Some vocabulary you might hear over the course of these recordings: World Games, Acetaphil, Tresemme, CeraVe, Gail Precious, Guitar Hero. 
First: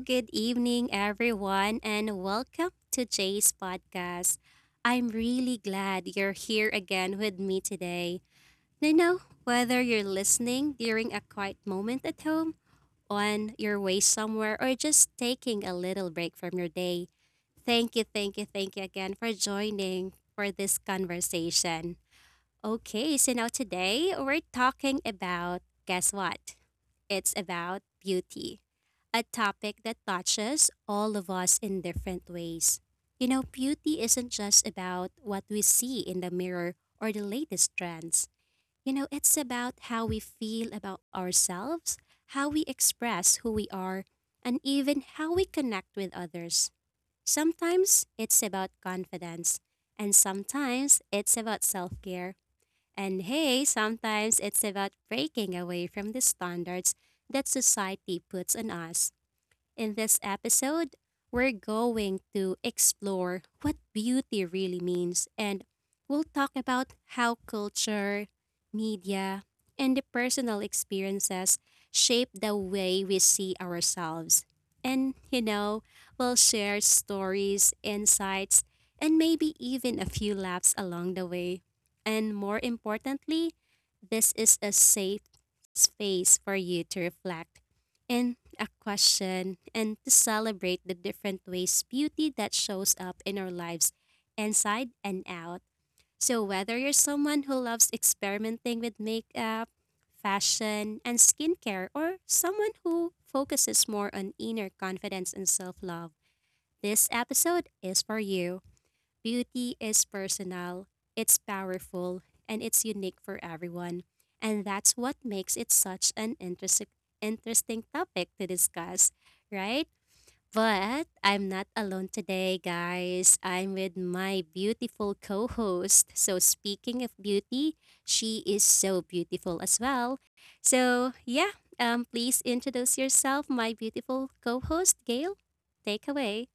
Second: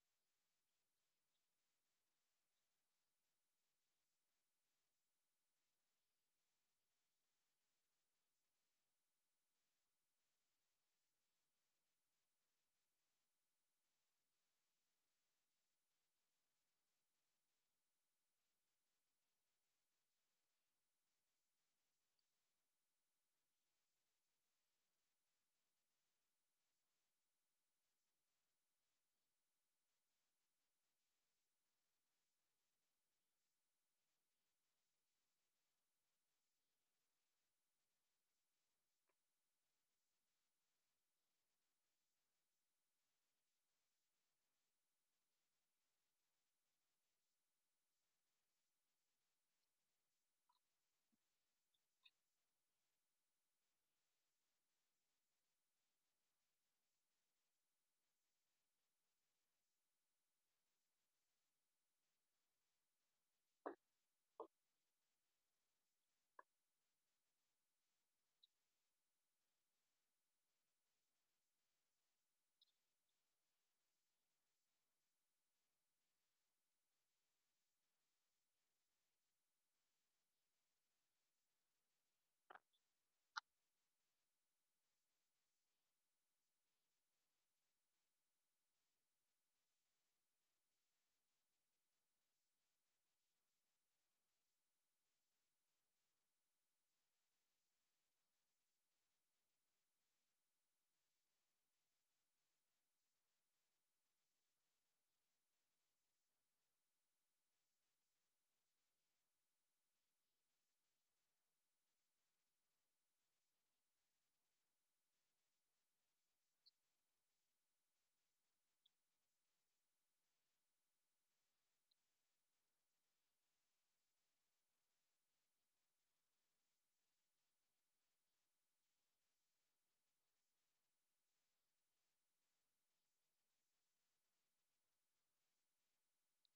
Good evening, everyone, and welcome to Jay's podcast. I'm really glad you're here again with me today. Whether you're listening during a quiet moment at home, on your way somewhere, or just taking a little break from your day, thank you, thank you, thank you again for joining for this conversation. Okay, so now today we're talking about, guess what? It's about beauty, a topic that touches all of us in different ways. Beauty isn't just about what we see in the mirror or the latest trends. It's about how we feel about ourselves, how we express who we are, and even how we connect with others. Sometimes it's about confidence, and sometimes it's about self care. And hey, sometimes it's about breaking away from the standards that society puts on us. In this episode, we're going to explore what beauty really means, and we'll talk about how culture, media, and the personal experiences shape the way we see ourselves. And, we'll share stories, insights, and maybe even a few laughs along the way. And more importantly, this is a safe space for you to reflect and a question and to celebrate the different ways beauty that shows up in our lives, inside and out. So whether you're someone who loves experimenting with makeup, fashion, and skincare, or someone who focuses more on inner confidence and self-love, this episode is for you. Beauty is personal, it's powerful, and it's unique for everyone. And that's what makes it such an interesting topic to discuss, right? But I'm not alone today, guys. I'm with my beautiful co-host. So speaking of beauty, she is so beautiful as well. So, yeah, please introduce yourself, my beautiful co-host Gail. Take away.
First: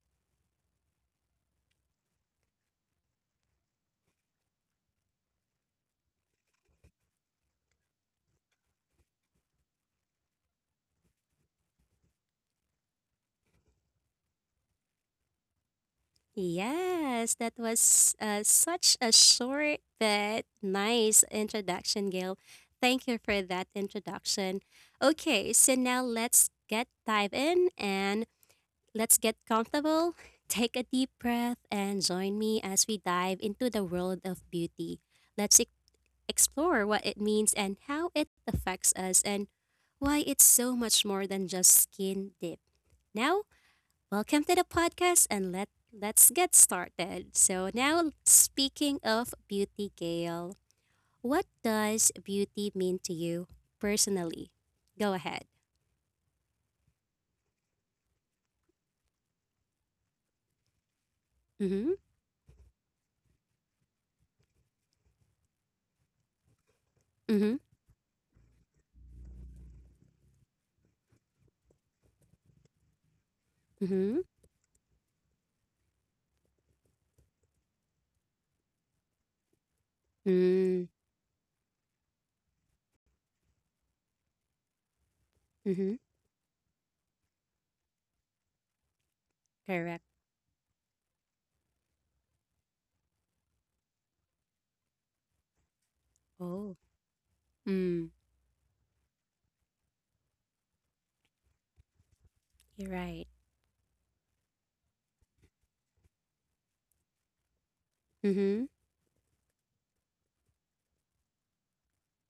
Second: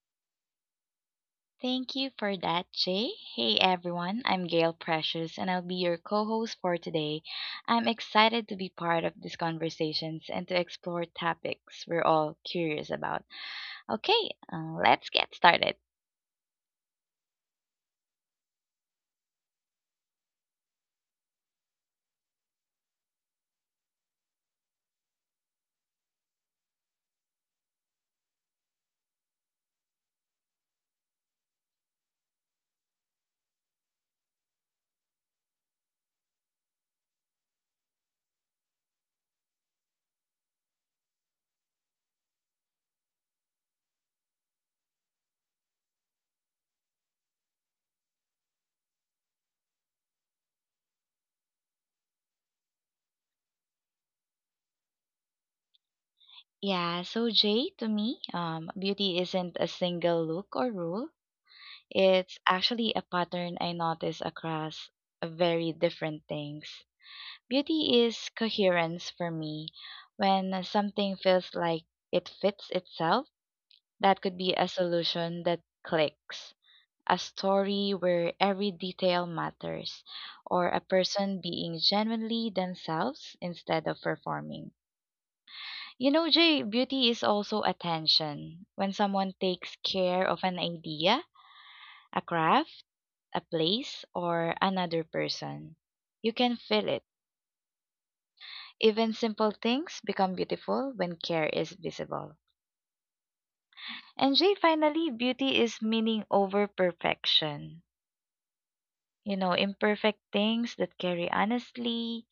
Thank you for that, Jay. Hey everyone, I'm Gail Precious and I'll be your co host for today. I'm excited to be part of these conversations and to explore topics we're all curious about. Okay, let's get started. Yes, that was such a short but nice introduction, Gail. Thank you for that introduction. Okay, so now let's get dive in and let's get comfortable. Take a deep breath and join me as we dive into the world of beauty. Let's e- Explore what it means and how it affects us and why it's so much more than just skin deep. Now, welcome to the podcast and let's get started. So now speaking of beauty, Gail, what does beauty mean to you personally? Go ahead. Yeah, so Jay, to me, beauty isn't a single look or rule, Mm-hmm. it's actually a pattern I notice across very different things. Mm-hmm. Beauty is coherence for me when something feels like it fits itself. Mm-hmm. That could be a solution that clicks, a story where every detail matters, or a Mm. person being genuinely themselves instead of performing. Mm-hmm. You know, Jay, beauty is also attention. When someone takes Correct. care of an idea, a craft, a place, or another person, you can Oh. feel it. Mm. Even simple things become beautiful when care is visible. You're right. And Jay, finally, beauty is meaning over perfection. Mm-hmm. Imperfect things that carry honestly,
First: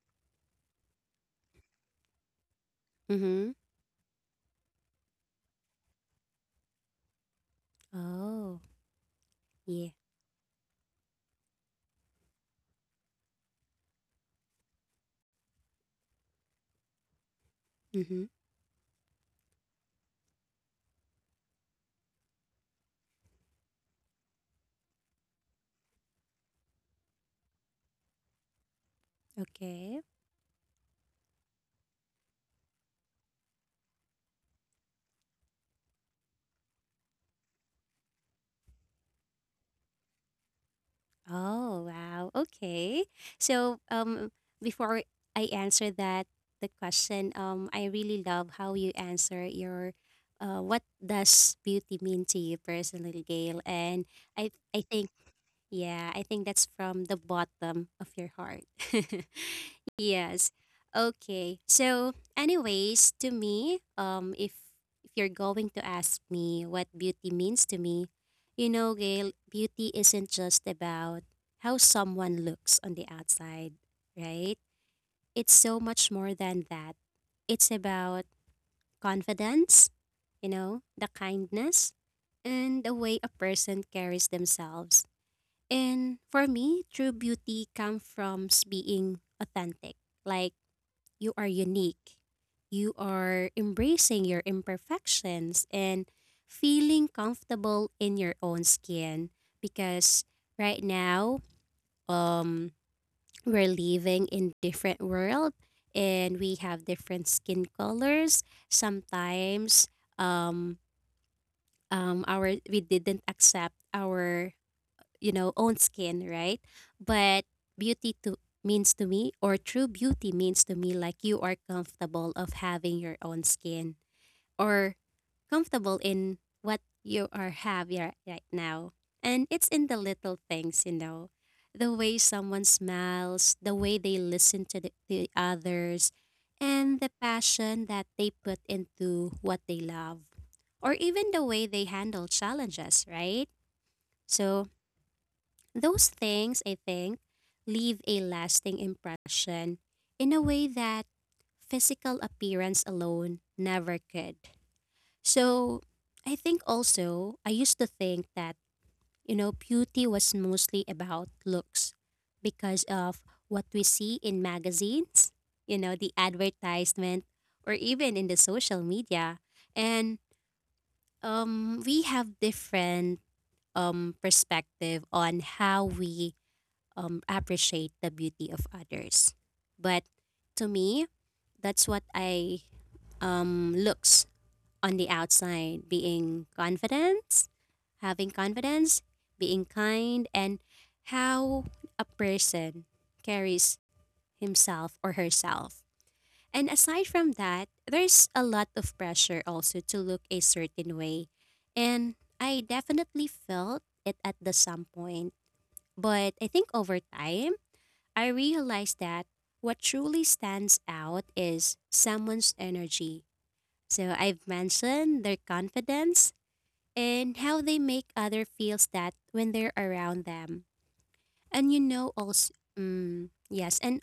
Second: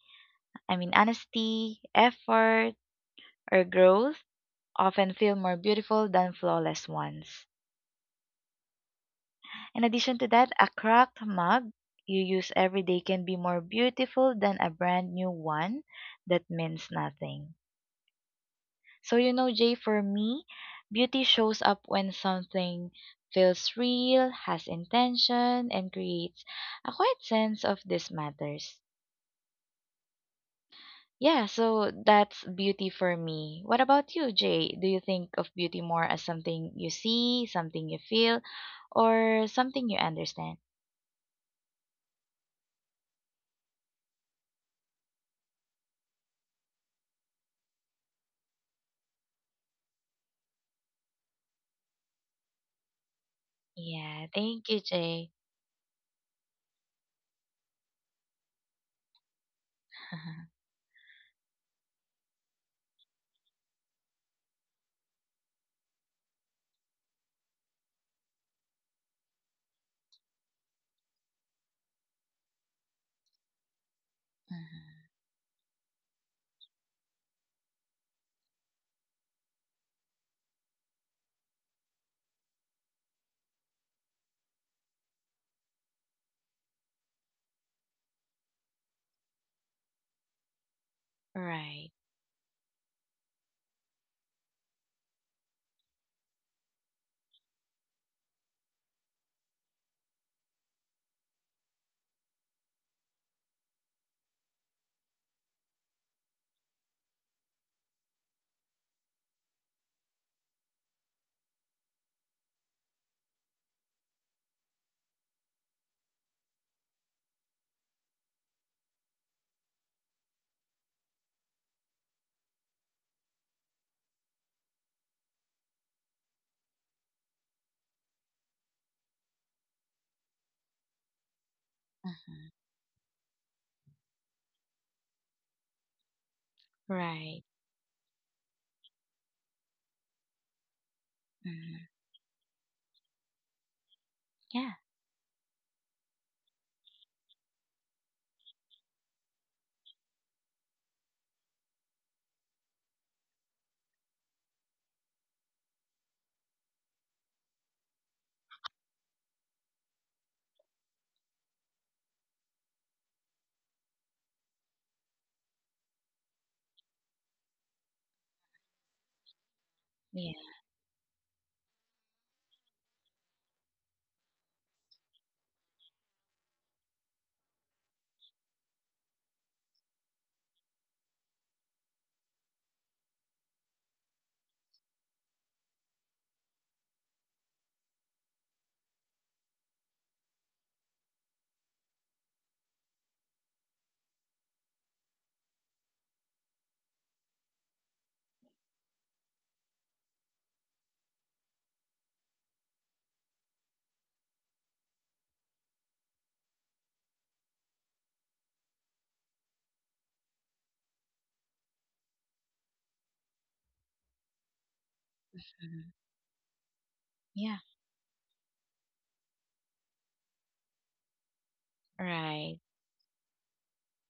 I mean, honesty, effort, Mm-hmm. or growth often feel more beautiful than flawless ones. Oh. In Yeah. addition to that, a cracked mug you use every day can be more beautiful than a brand new one that means nothing. Mm-hmm. So, Jay, for me, beauty shows up when something feels real, has intention, and creates a quiet sense of this matters. Okay. Yeah, so that's beauty for me. What about you, Jay? Do you think of beauty more as something you see, something you feel, or something you understand? Oh, wow. Okay. So, before I answer that, the question, I really love how you answer your, what does beauty mean to you personally, Gail? And Yeah, I, thank you, I think, Jay. yeah, I think that's from the bottom of your heart. Yes. Okay. So, anyways, to me, if you're going to ask me what beauty means to me, you know, Gail, beauty isn't just about how someone looks on the outside, right? Mhm. It's so much more than that. It's about confidence, you know, the kindness, and the way a person carries themselves. And for me, true beauty comes from being authentic. Like, you are Right. unique. You are embracing your imperfections and feeling comfortable in your own skin, because right now, um we're living in different world and we have different skin colors. Sometimes um our we didn't accept our, you know, own skin, right? But beauty to means to me, or true beauty means to me, like you are comfortable of having your own skin, or comfortable in what you are having right now. And it's in the little things, you know. The way Mhm. someone smiles, the way they listen to the others, and the Right. passion that they put into what they love, or even the way Mhm. they handle challenges, right? So, Yeah. those things, I think, leave a lasting impression in a way that physical appearance alone never could. So, I think also, I used to think that, you know, beauty was mostly about looks because of what we see in magazines, you know, the advertisement, or even in the social media. And Yeah. We have different perspective on how we appreciate the beauty of others. But to me, that's what I, looks on the outside: being confident, having confidence, being kind, and how a person carries himself or herself. And aside from that, there's a lot of pressure also to look a certain way. And I definitely felt it at the some point. But I think over time, I realized that what truly stands out is someone's energy. So I've mentioned their Mhm. confidence and Yeah. how they make other feels that when they're around them. And you know Right. also, mm, yes, and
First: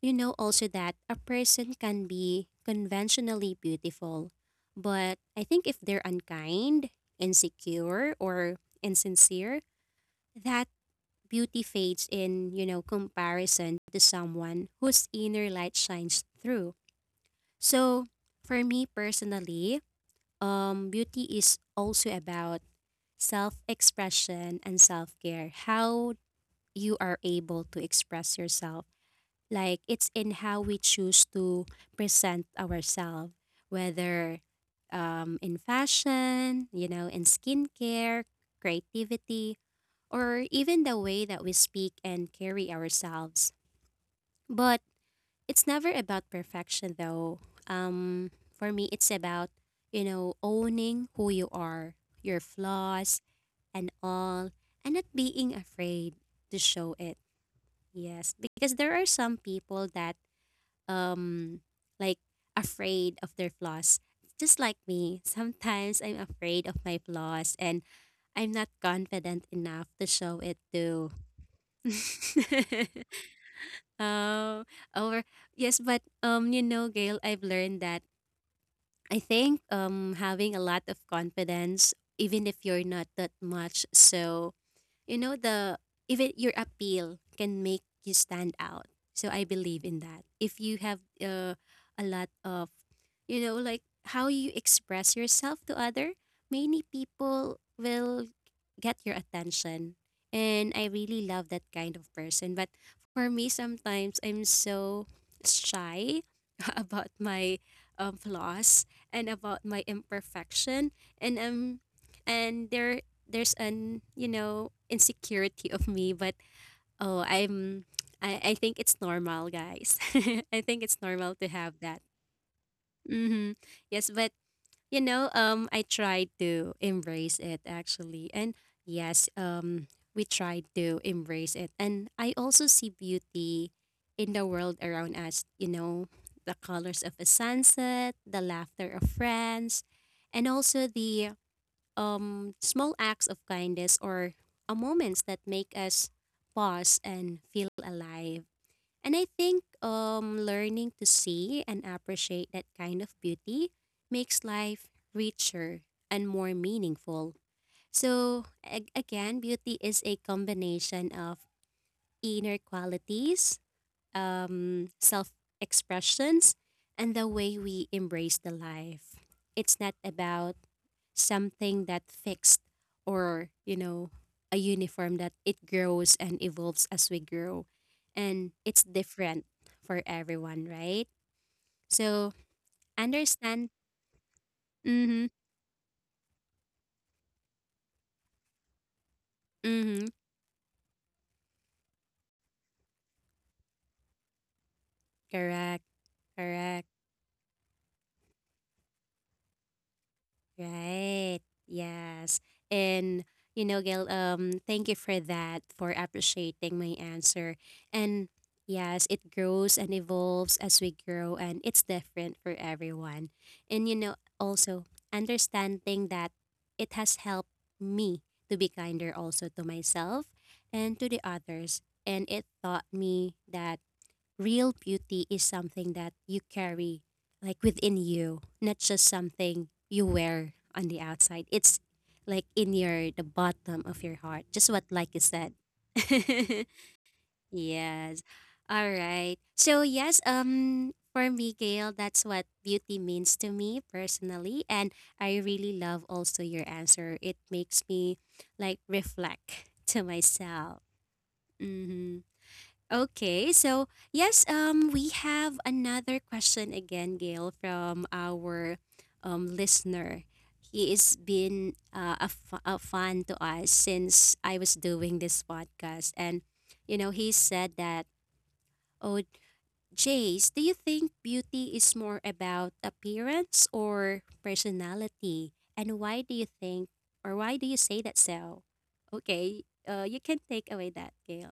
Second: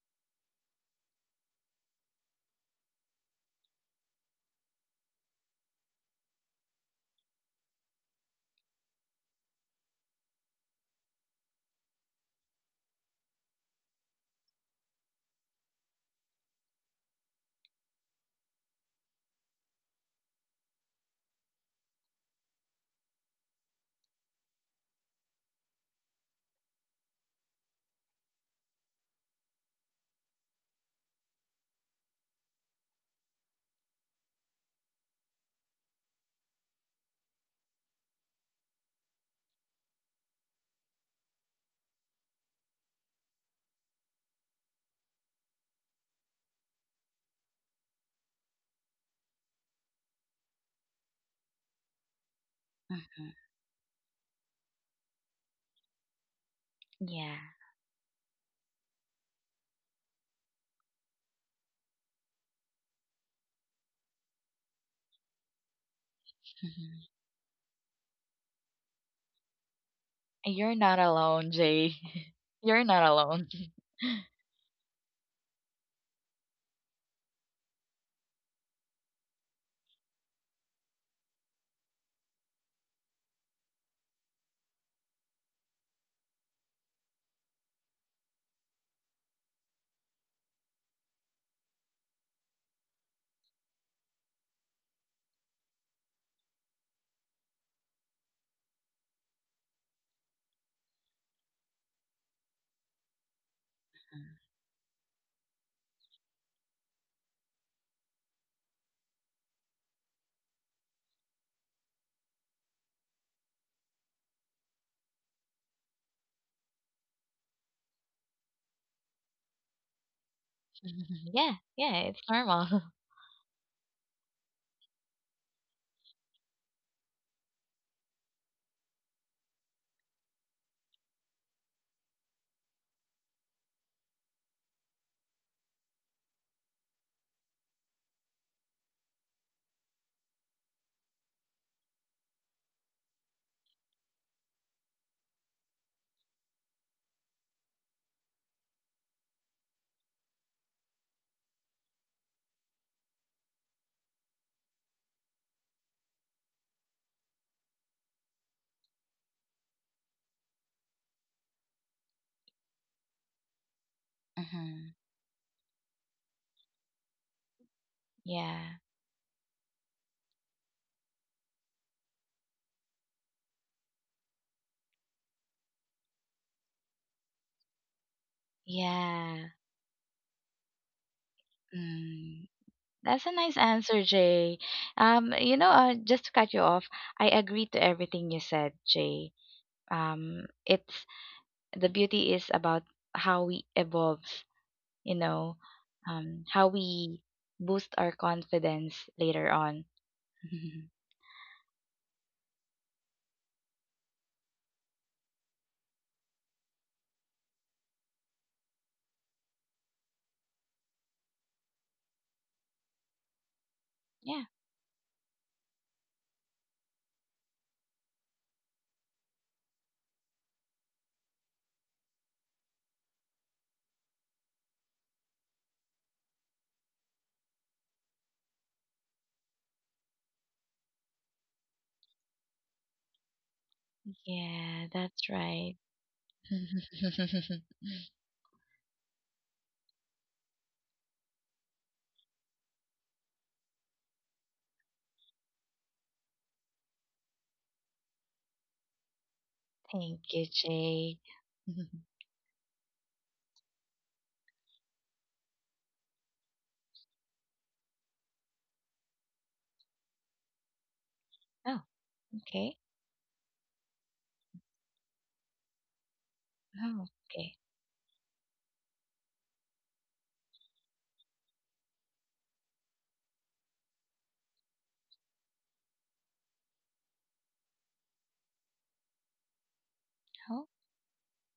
you know also that a person can be conventionally beautiful, but I think if they're unkind, insecure, or insincere, that beauty fades in, you know, comparison to someone whose inner light shines through. So, for me personally, beauty is also about self expression and self care, how you are able to express yourself. Like, it's in how we choose to present ourselves, whether in fashion, you know, in skincare, creativity, or even the way that we speak and carry ourselves. But it's never about perfection, though. Um, for me, it's about, you know, owning who you are, your flaws Mhm. and all, and not being afraid to show it. Yeah. Yes, because there are some people that, um, like, afraid of their flaws. Just like me, sometimes I'm afraid of my Mhm. flaws and I'm not confident enough to show it You're not to alone, Jay. You're not alone. oh, or yes, but you know, Gail, I've learned that I think having a lot of confidence, even if you're not that much, so you know the even your appeal can make you stand out. So I believe in that, if you have a lot of, you know, like how you express yourself to other, many people will get your attention, and I really love that kind of person. But for me sometimes I'm so shy about my, flaws and about my imperfection, and um and there's an, you know, insecurity of me. But oh, I think it's normal, guys. I think it's normal Yeah. to have Yeah. that. It's normal. Mm-hmm. Yes, but, you know, I tried to embrace it actually, and yes, we tried to embrace it, and I also see beauty in the world around us. You know, the colors of a sunset, the laughter of friends, and also the small acts of kindness, or moments that make us pause and feel alive. And I think, learning to see and appreciate that kind of beauty makes life richer and more meaningful. So, again, beauty is a combination of inner qualities, Mhm. self expressions, and the way we embrace the Yeah. life. It's not about something that fixed, or, you know, a uniform that it grows and evolves as we grow. And it's different Yeah. for everyone, right? So Mm. That's a nice understand. answer, Jay. Mm-hmm. Just to cut you off, I agree to everything you said, Jay. Mm-hmm. It's The beauty is about how we evolve, you know, Correct. How Correct. we boost our confidence later on. Right. Yes. And you know, Gail, thank you for that, for appreciating my answer. And yes, it grows and evolves as we grow, and it's different for everyone. And you know, Yeah, also understanding that it has helped me to be kinder also to myself and to the others. And it taught me that real beauty is something that you carry like within you, not just something you wear on the outside. It's like in your the bottom of your heart. Just yeah, what like you that's said. right. Yes. All right. So yes, for me, Gail, that's what beauty means to me personally. And I really love also your answer. It makes me like reflect to Thank you, myself. Jay. Mm-hmm. Okay, so yes, we have another question again, Gail, from our listener. He has been Oh, a, okay. a fan to us since I was doing this podcast. And, you Oh, know, he okay. said that, oh, Jace, do you think beauty is more about appearance or personality? And why do you think, or why do you say that so? Okay, you can Oh, take away that, Gail.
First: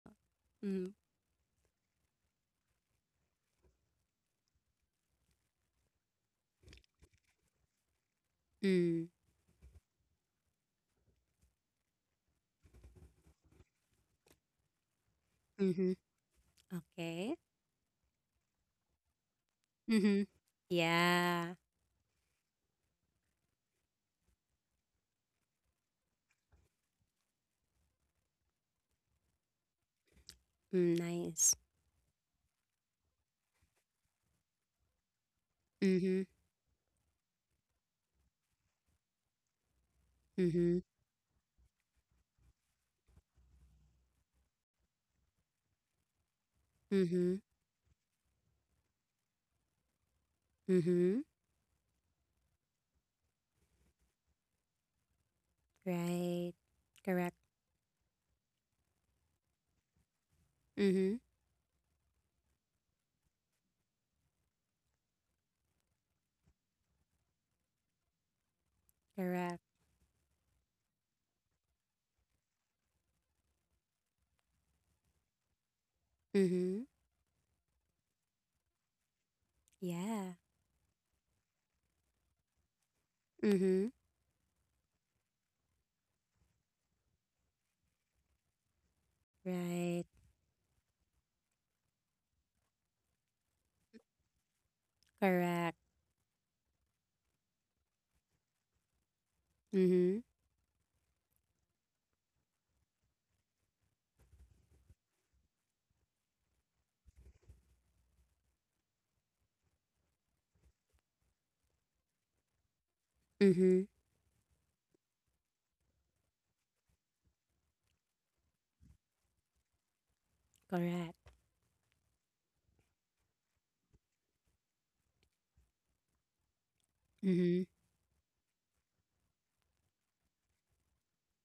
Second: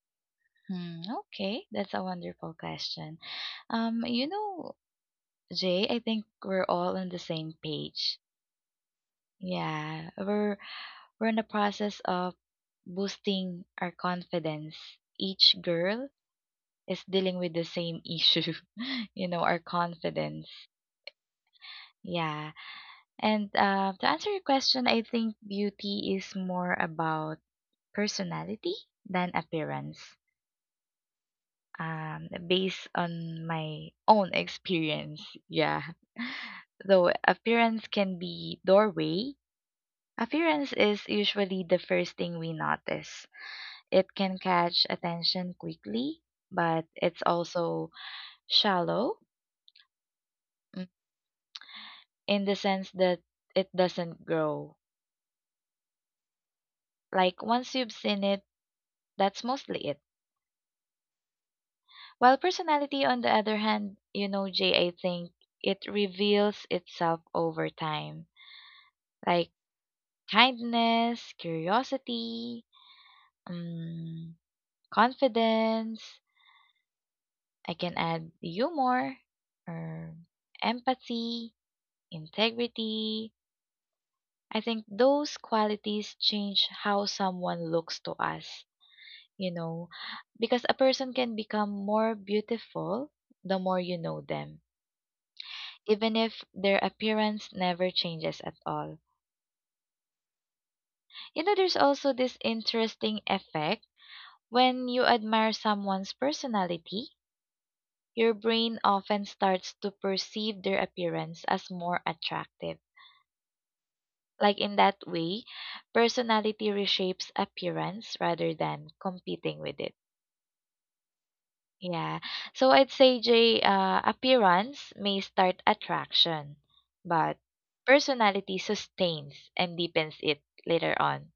Mm. hmm, okay. That's a wonderful question. You know, Jay, I think we're all on the same page. Mm. Yeah, we're in the process of boosting our confidence. Each girl is Okay. dealing with the same issue, our Mm-hmm. confidence. Yeah. Yeah, and to answer your question, I think beauty is more about personality than appearance. Mm, nice. Based on my own experience, yeah. Mm-hmm. Though appearance can be doorway. Appearance Mm-hmm. is usually the first thing we notice. It can catch attention quickly, but it's Mm-hmm. also shallow, mm, Mm-hmm. in the sense that it doesn't grow. Right. Correct. Like once you've seen it, that's mostly it. Mm-hmm. While personality, on the other hand, you know, Jay, I think it reveals itself over time. Like Correct. kindness, curiosity, um, confidence, Mm-hmm. I can add humor or Yeah. empathy, integrity. Mm-hmm. I think those qualities change how someone looks to us, you know, Right. because a person can become more beautiful the more you know them, Correct. even if their appearance never changes at all. Mm-hmm. You know, there's also this interesting effect when you admire someone's personality. Your brain often starts to perceive their appearance as more attractive. Mm-hmm. Like in that way, personality reshapes appearance rather than competing with it. Correct. Yeah. So I'd say, Jay, appearance may start attraction, but Mm-hmm. personality sustains and deepens it later on.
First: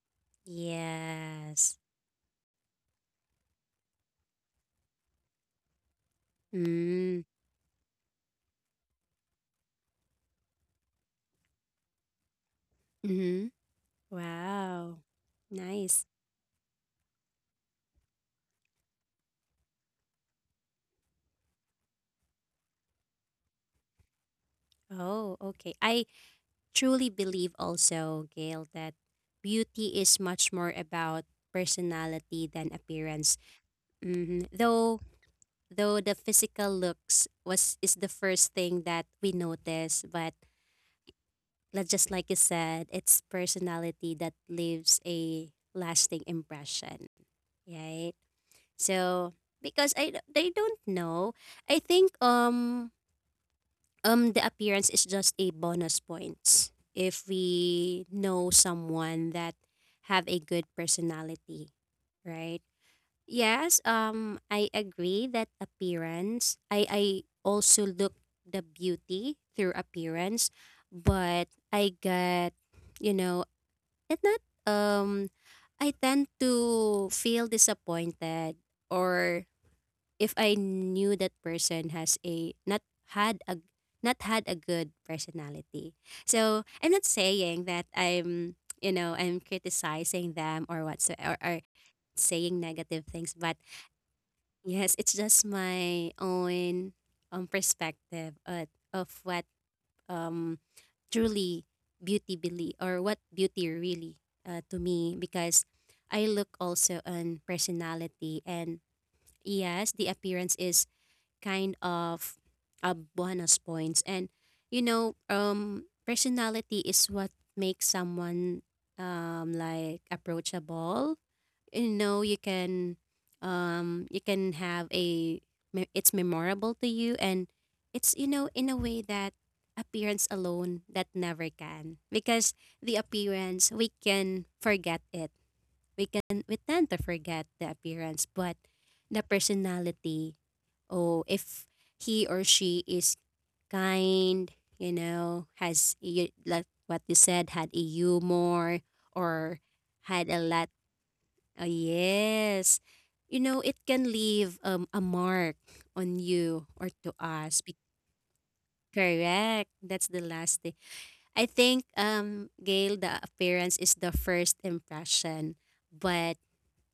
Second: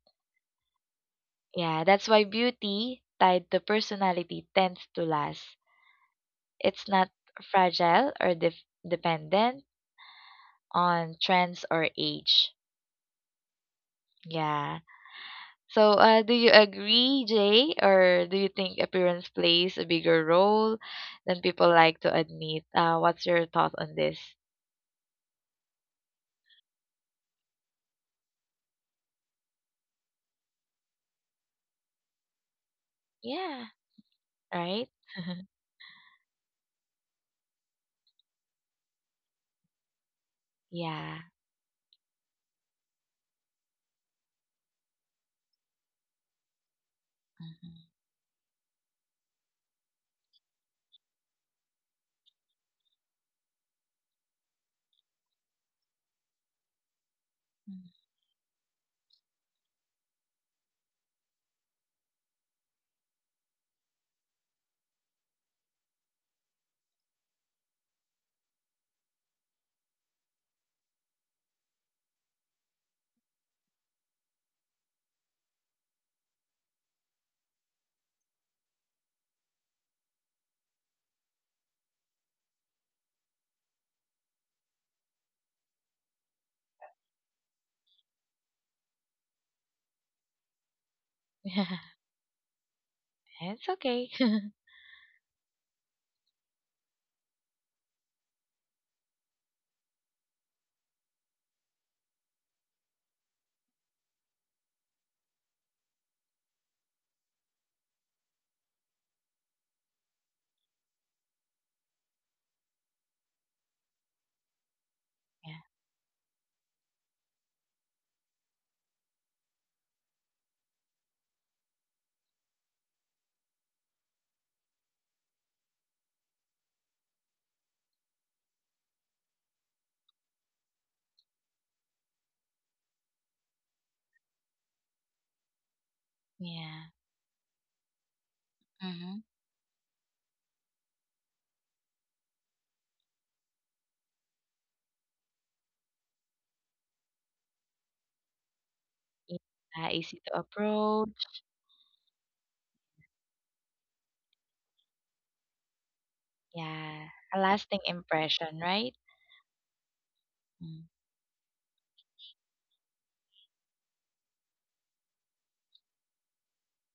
Yes. Yeah, that's why beauty tied to personality tends to last. It's not Mm. fragile or dependent on trends or age. Mm-hmm. Yeah. Wow. So, Nice. Do you agree, Jay, or do you think appearance plays a bigger role than people like to admit? What's your thought on this? Oh, okay. I truly believe also, Gail, that beauty is much more about personality than appearance. Yeah, Hmm. right? Though though the physical looks was is the first thing that we notice, but Yeah. Just like you said, it's personality that leaves a lasting impression, Mhm. right? So because I don't know, I think the appearance is just a bonus point if Mm. we know someone that have a good personality, right? Yes, I agree that appearance. I also look the beauty through appearance, but I get, you know, it not um, I tend to feel disappointed, or if I knew that person has a not had a not had a good personality. So I'm not saying that I'm I'm criticizing them or what's or saying negative things, but It's okay. yes, it's just my own perspective of what um truly beauty believe or what beauty really to me because I look also on personality. And yes, the appearance is kind of bonus points. And Yeah. Personality is what makes someone like approachable. You know, you can have a it's memorable to you, and it's in a way that appearance alone that never can, because the appearance we can forget it, we can we tend Yeah. to forget the appearance. But the Mm-hmm. personality, oh, if he or she is kind, has like what you said, had a humor or Yeah. Easy had a to lot, approach. oh yes, you know it can leave a mark on you or Yeah. to A us. Lasting impression, right? Correct, that's the last thing. Mm. I think, Gail, the appearance is the first impression, but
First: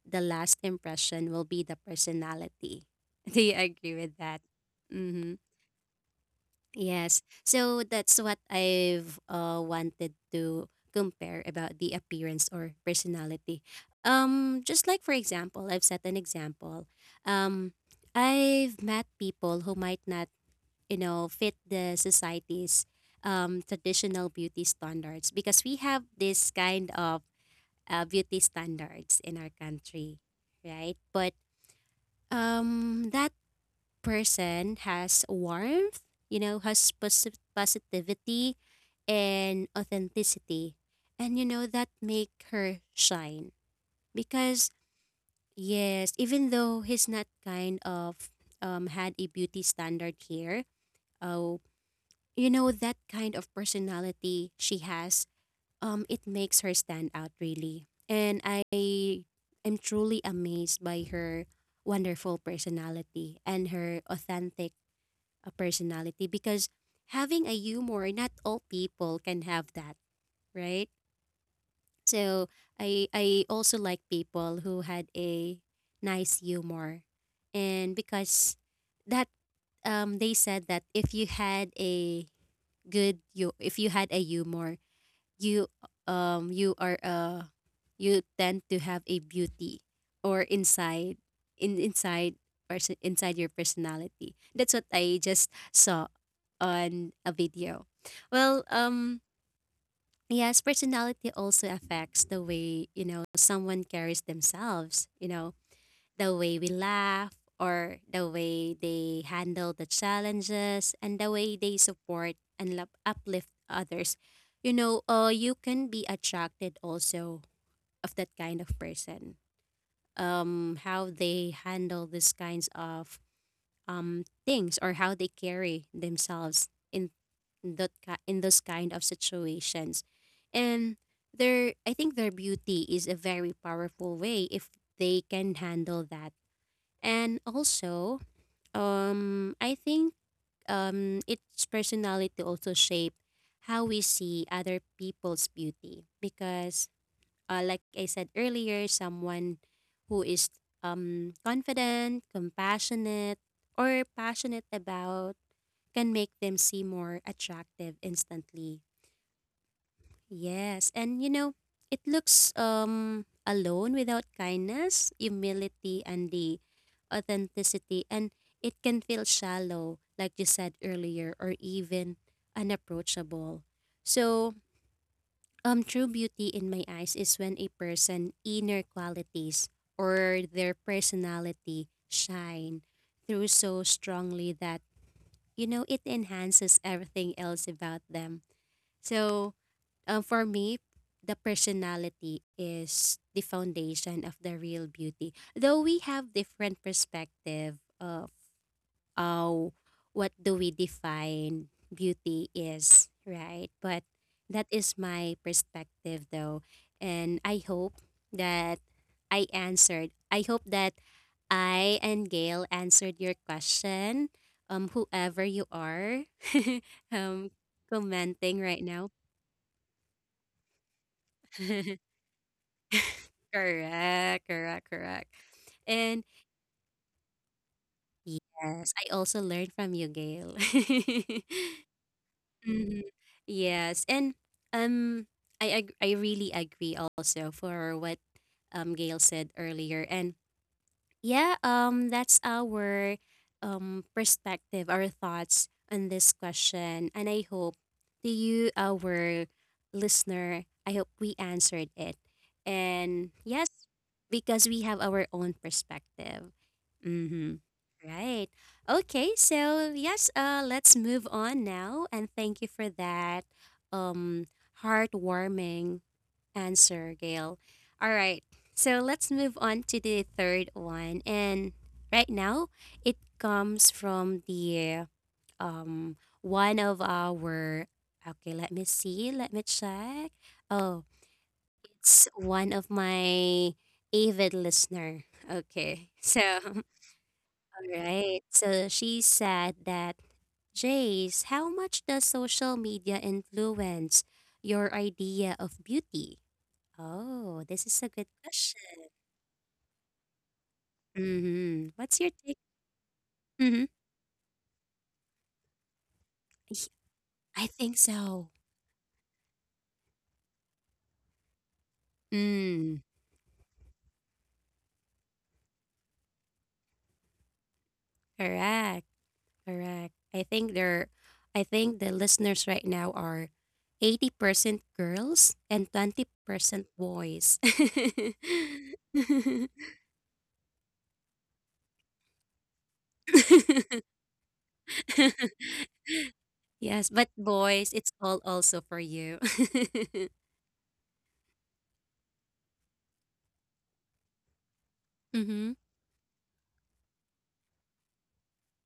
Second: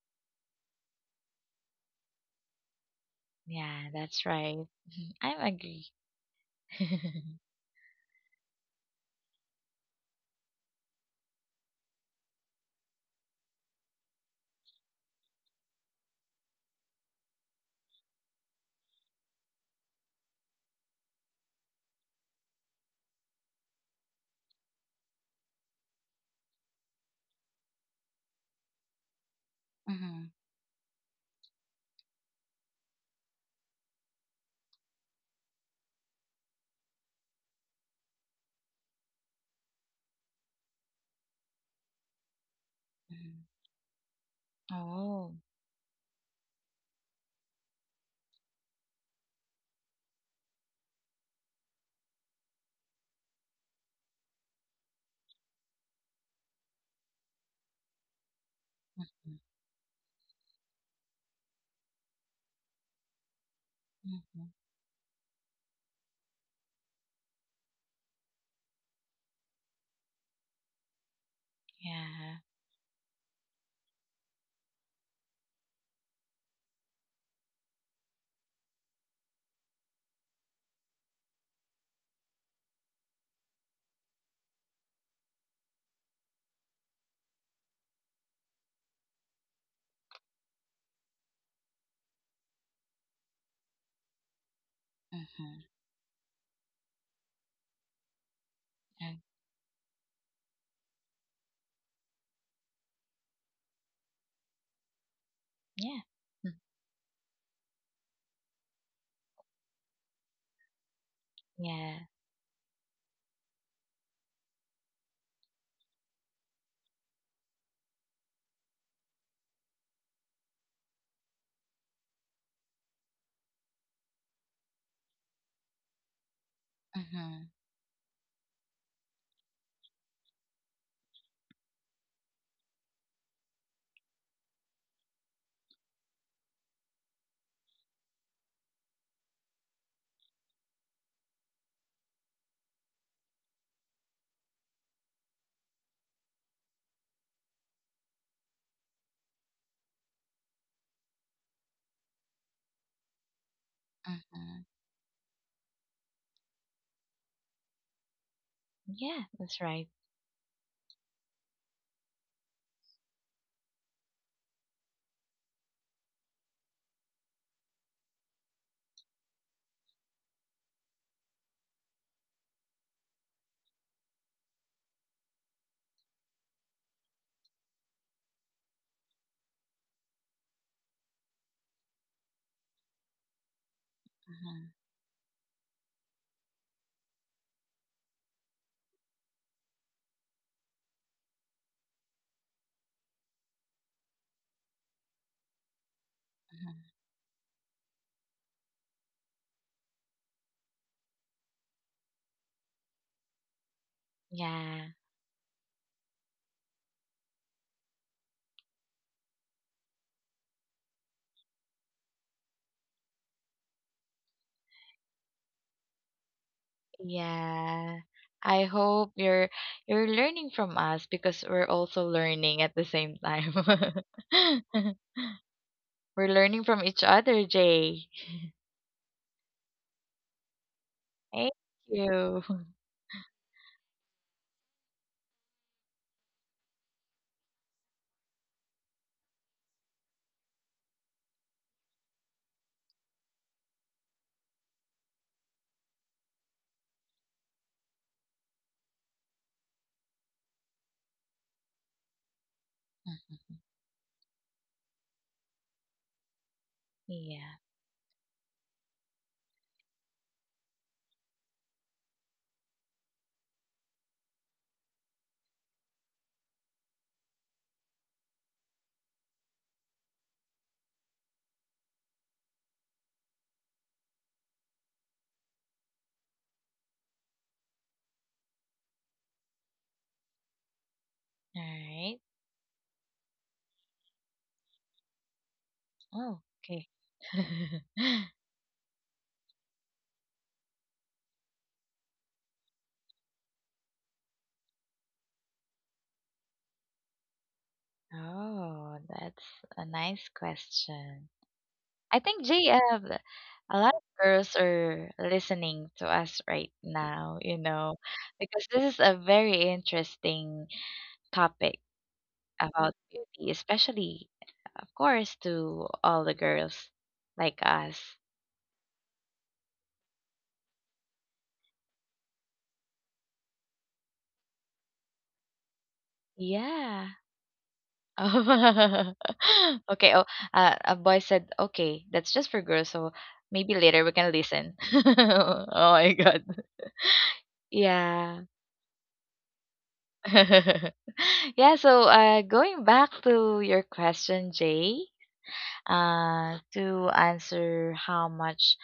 the last impression will be the personality. Do you Yeah, agree with that's that? right. Mhm. Mm-hmm. I agree. Yes. So that's what I've wanted to compare about the appearance or personality. Just like for example, I've set an example. Um, I've met people who might not, you know, fit the society's traditional beauty standards because we have this kind of beauty standards in our country, Mm-hmm. right? But that person has warmth, you know, has positivity and authenticity. And you know that make her shine, Mm-hmm. because Oh. yes, even though he's not kind of had a beauty standard here, oh, you know that kind of personality she has, it makes her stand out really. And I Mhm. am truly amazed by her wonderful personality and her Mhm. authentic a personality, because having a humor, not all people can have that, right? Yeah. So I also like people who had a nice humor. And because that, they said that if you had a good, you, if you had a humor, you, you are, you tend to have a beauty or inside, in inside person, inside your personality. That's what I just Mm-hmm. saw on a video. Well, Mm, yes, personality also affects the way, you know, someone carries themselves, you know, yeah. the way Mm, we laugh or the way they handle the challenges and the way they yeah. support and love uplift others. You know, you can be attracted also of that kind of person, how they handle these kinds of things or how they carry themselves in Mhm. In those kind of situations. And their, I think their beauty is a very powerful way if they can handle that. And also, I think its personality also shape how we see other people's beauty, because, like I said earlier, someone who is confident, compassionate, or passionate Mhm. about can make them seem more attractive instantly. Yeah, that's right. Yes, and you know, it looks alone without kindness, humility, and the authenticity, and it can feel shallow, like you said earlier, or even unapproachable. So, true beauty in my eyes is when a person' inner qualities or their personality shine through so strongly Mhm. that you know it enhances everything else about them. So for me, the personality is the foundation of the real beauty. Though we have different Mhm. perspective of how what do we define beauty is, right? But that Yeah. is my perspective though. And I hope that I answered. I hope that I and Gail answered your question. Whoever you are, um, Yeah. commenting I right now. hope you're learning from us because we're also learning at the same time. Correct, correct, correct. And We're learning from each other, Jay. yes, I also learned from you, Gail. Thank you. Mhm. Yes, and um, I really agree also for what Gail said earlier, and yeah, that's our perspective, our thoughts on this question. And I hope to you, our listener, I hope we answered it. And yes, because we have our own perspective. Mm, yeah. Mm-hmm. Right. Okay, so yes, let's move on now. And thank you for that um, heartwarming answer, Gail. All right. So let's move on to the third one. And right now, it comes from the um one of our, okay, let me see, let me check. Oh, All right. it's one of my avid listener. Okay. So, Oh, all okay. right. So she said that, Jace, how much does social media influence your idea of beauty? Oh, this is a good Oh, question. that's a nice question. Mhm. I What's your think take? Jay, a Mhm. lot of girls are listening to us right now, you I know, think so. because this is a very interesting topic about Mm, beauty, especially, of course, to all the girls like us. correct, correct. I think they're, I think the listeners right now are 80% girls and 20% Yeah. boys. Okay. Oh, a boy said, okay, that's just for girls. So maybe later we can listen. Oh my God. Yes, but boys, it's all Yeah. also for you. Yeah. So, going back to your question, Jay. Mm-hmm. To answer how much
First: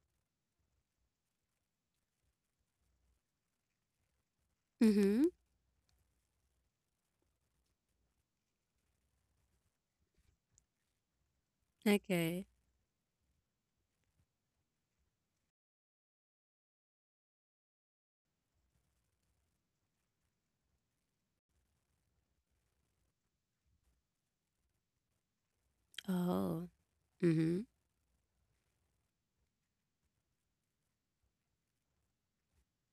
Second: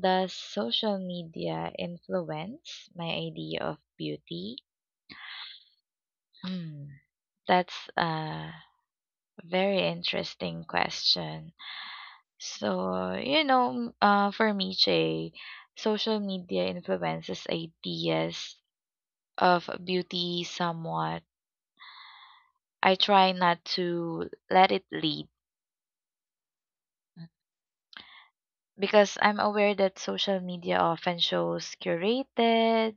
does social media influence my idea of beauty? Mm-hmm. Hmm, that's a very interesting question. Okay. So, for me, Jay, social media influences ideas of beauty somewhat. I try not to let it lead Oh. Mm-hmm. because I'm aware that social media often shows curated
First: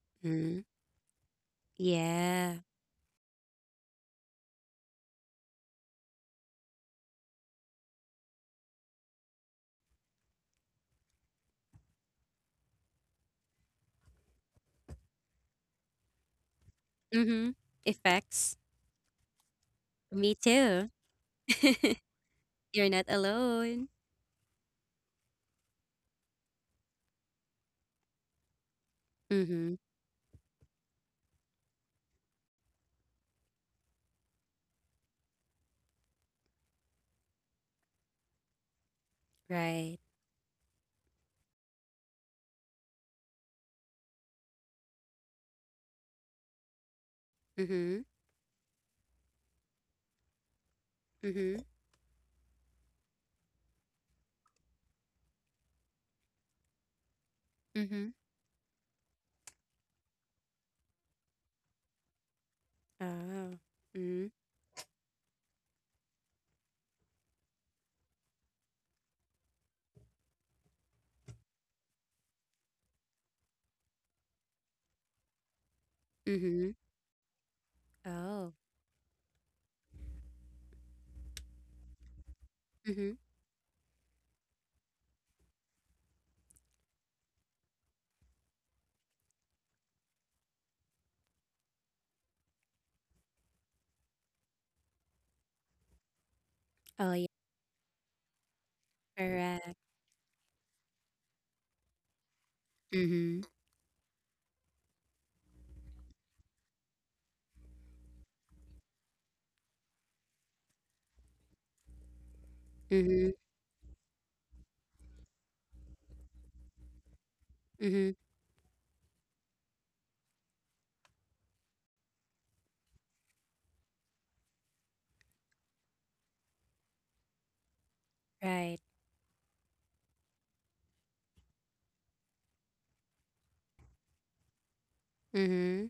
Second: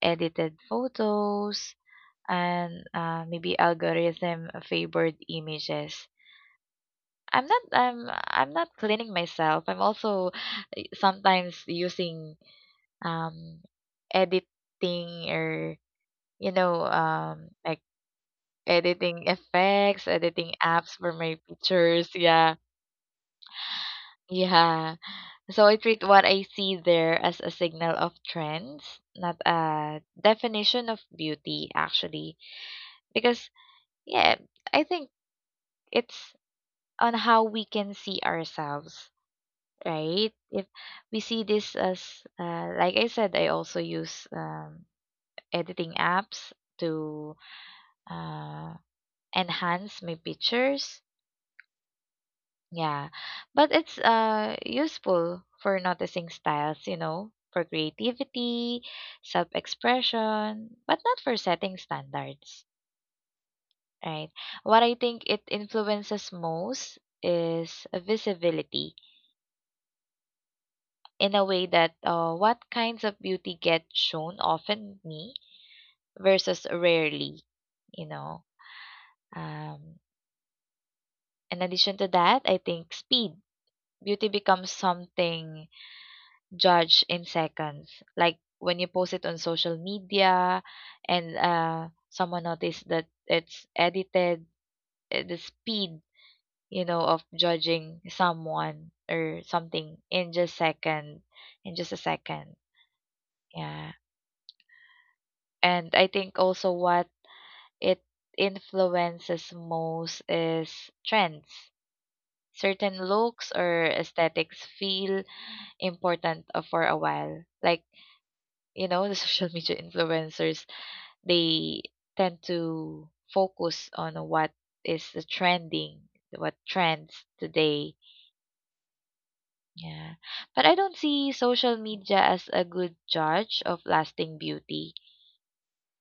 edited Mm-hmm. photos, Yeah. and maybe algorithm favored images. I'm not I'm I'm not cleaning myself. I'm also sometimes using um editing or Mm-hmm. like Effects. editing effects, Me editing too. apps for my pictures. Yeah. You're not alone. Yeah. So I treat what I see there as a signal of trends, not Mm-hmm. a definition of beauty actually. Because yeah, I think it's on how we can see ourselves, Right. right? If we see this as, like I said, I also use editing apps to Mm-hmm. uh, enhance my pictures. Mm-hmm. Yeah, but it's useful for noticing styles, for Mm-hmm. creativity, self-expression, but not for setting standards. Oh. Right, Mm-hmm. what I think it influences most is visibility, in a way that, what kinds of beauty get shown often me versus Mm-hmm. rarely, you know. Oh. Um, in addition to that, I think Mm-hmm. speed. Beauty becomes something judged in seconds. Like when you post it on social media and someone noticed that it's edited, the speed, Oh of yeah. judging someone or Correct. something, in just a second. Mm-hmm. Yeah. And I think also what it influences most is trends. Certain Mm-hmm. looks or aesthetics feel important for a while. Like, Mm-hmm. The social media influencers, they tend to focus on what is the trending, what trends today. Right. Yeah. But I don't see social media as a good judge of lasting beauty. Mm-hmm.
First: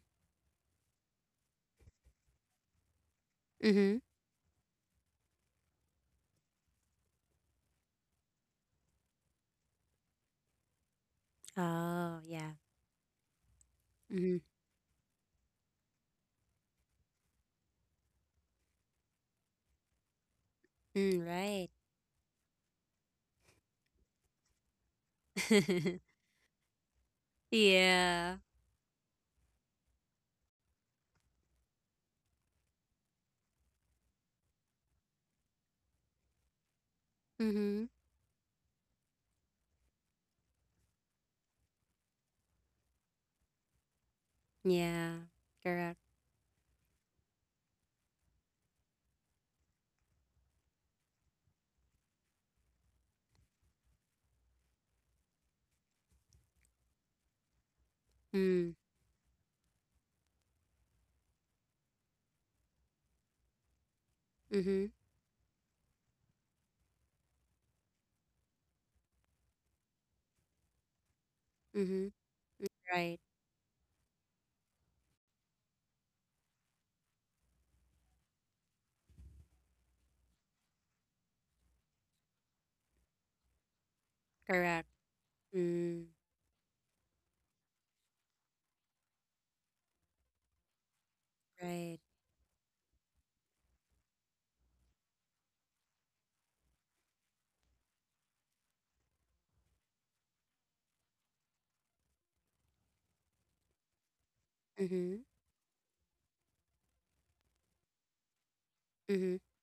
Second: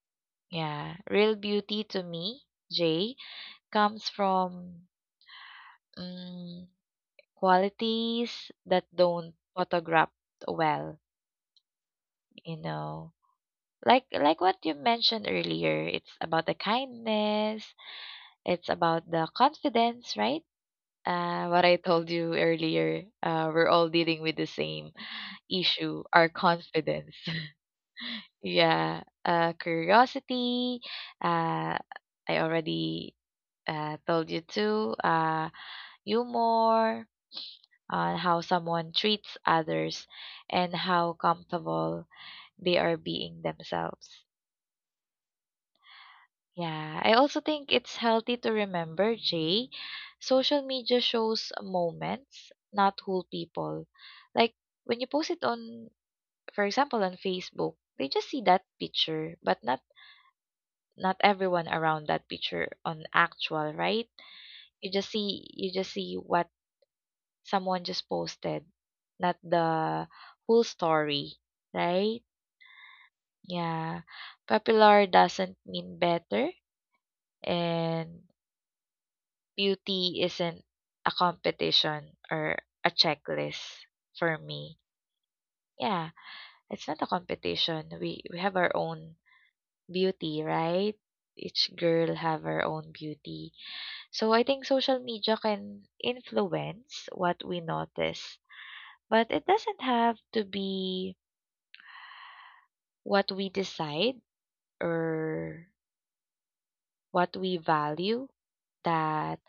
Yeah. Real beauty to me, Jay, Mm-hmm. comes from mm, qualities that don't photograph well, Oh yeah. you know. Like Mm-hmm. like what you mentioned earlier, it's about the kindness, it's about the confidence, right? Mm, right. What I told you earlier, we're all dealing with the same issue, our confidence. yeah. Yeah, curiosity. Uh, I already told you too. Humor, Mm-hmm. on how someone treats others and how comfortable they are being themselves. Yeah. Correct. Yeah, I also think it's healthy to remember, Jay, social media shows moments, not whole people. Like when you post it on, for example, on Facebook, they just see Mm. that picture, but not everyone around that picture on actual, right? Mm-hmm. You just see what someone just posted, not the whole story, Mm-hmm. right? Right. Yeah. Popular doesn't mean better, and beauty isn't a competition or a checklist for Correct. me. Mm. Yeah, it's not a competition. We have our own beauty, right? Each Right. girl have her own beauty. So I think social media can influence what we notice, but it doesn't have to be what we decide Mm-hmm. or what we value. Mm-hmm. That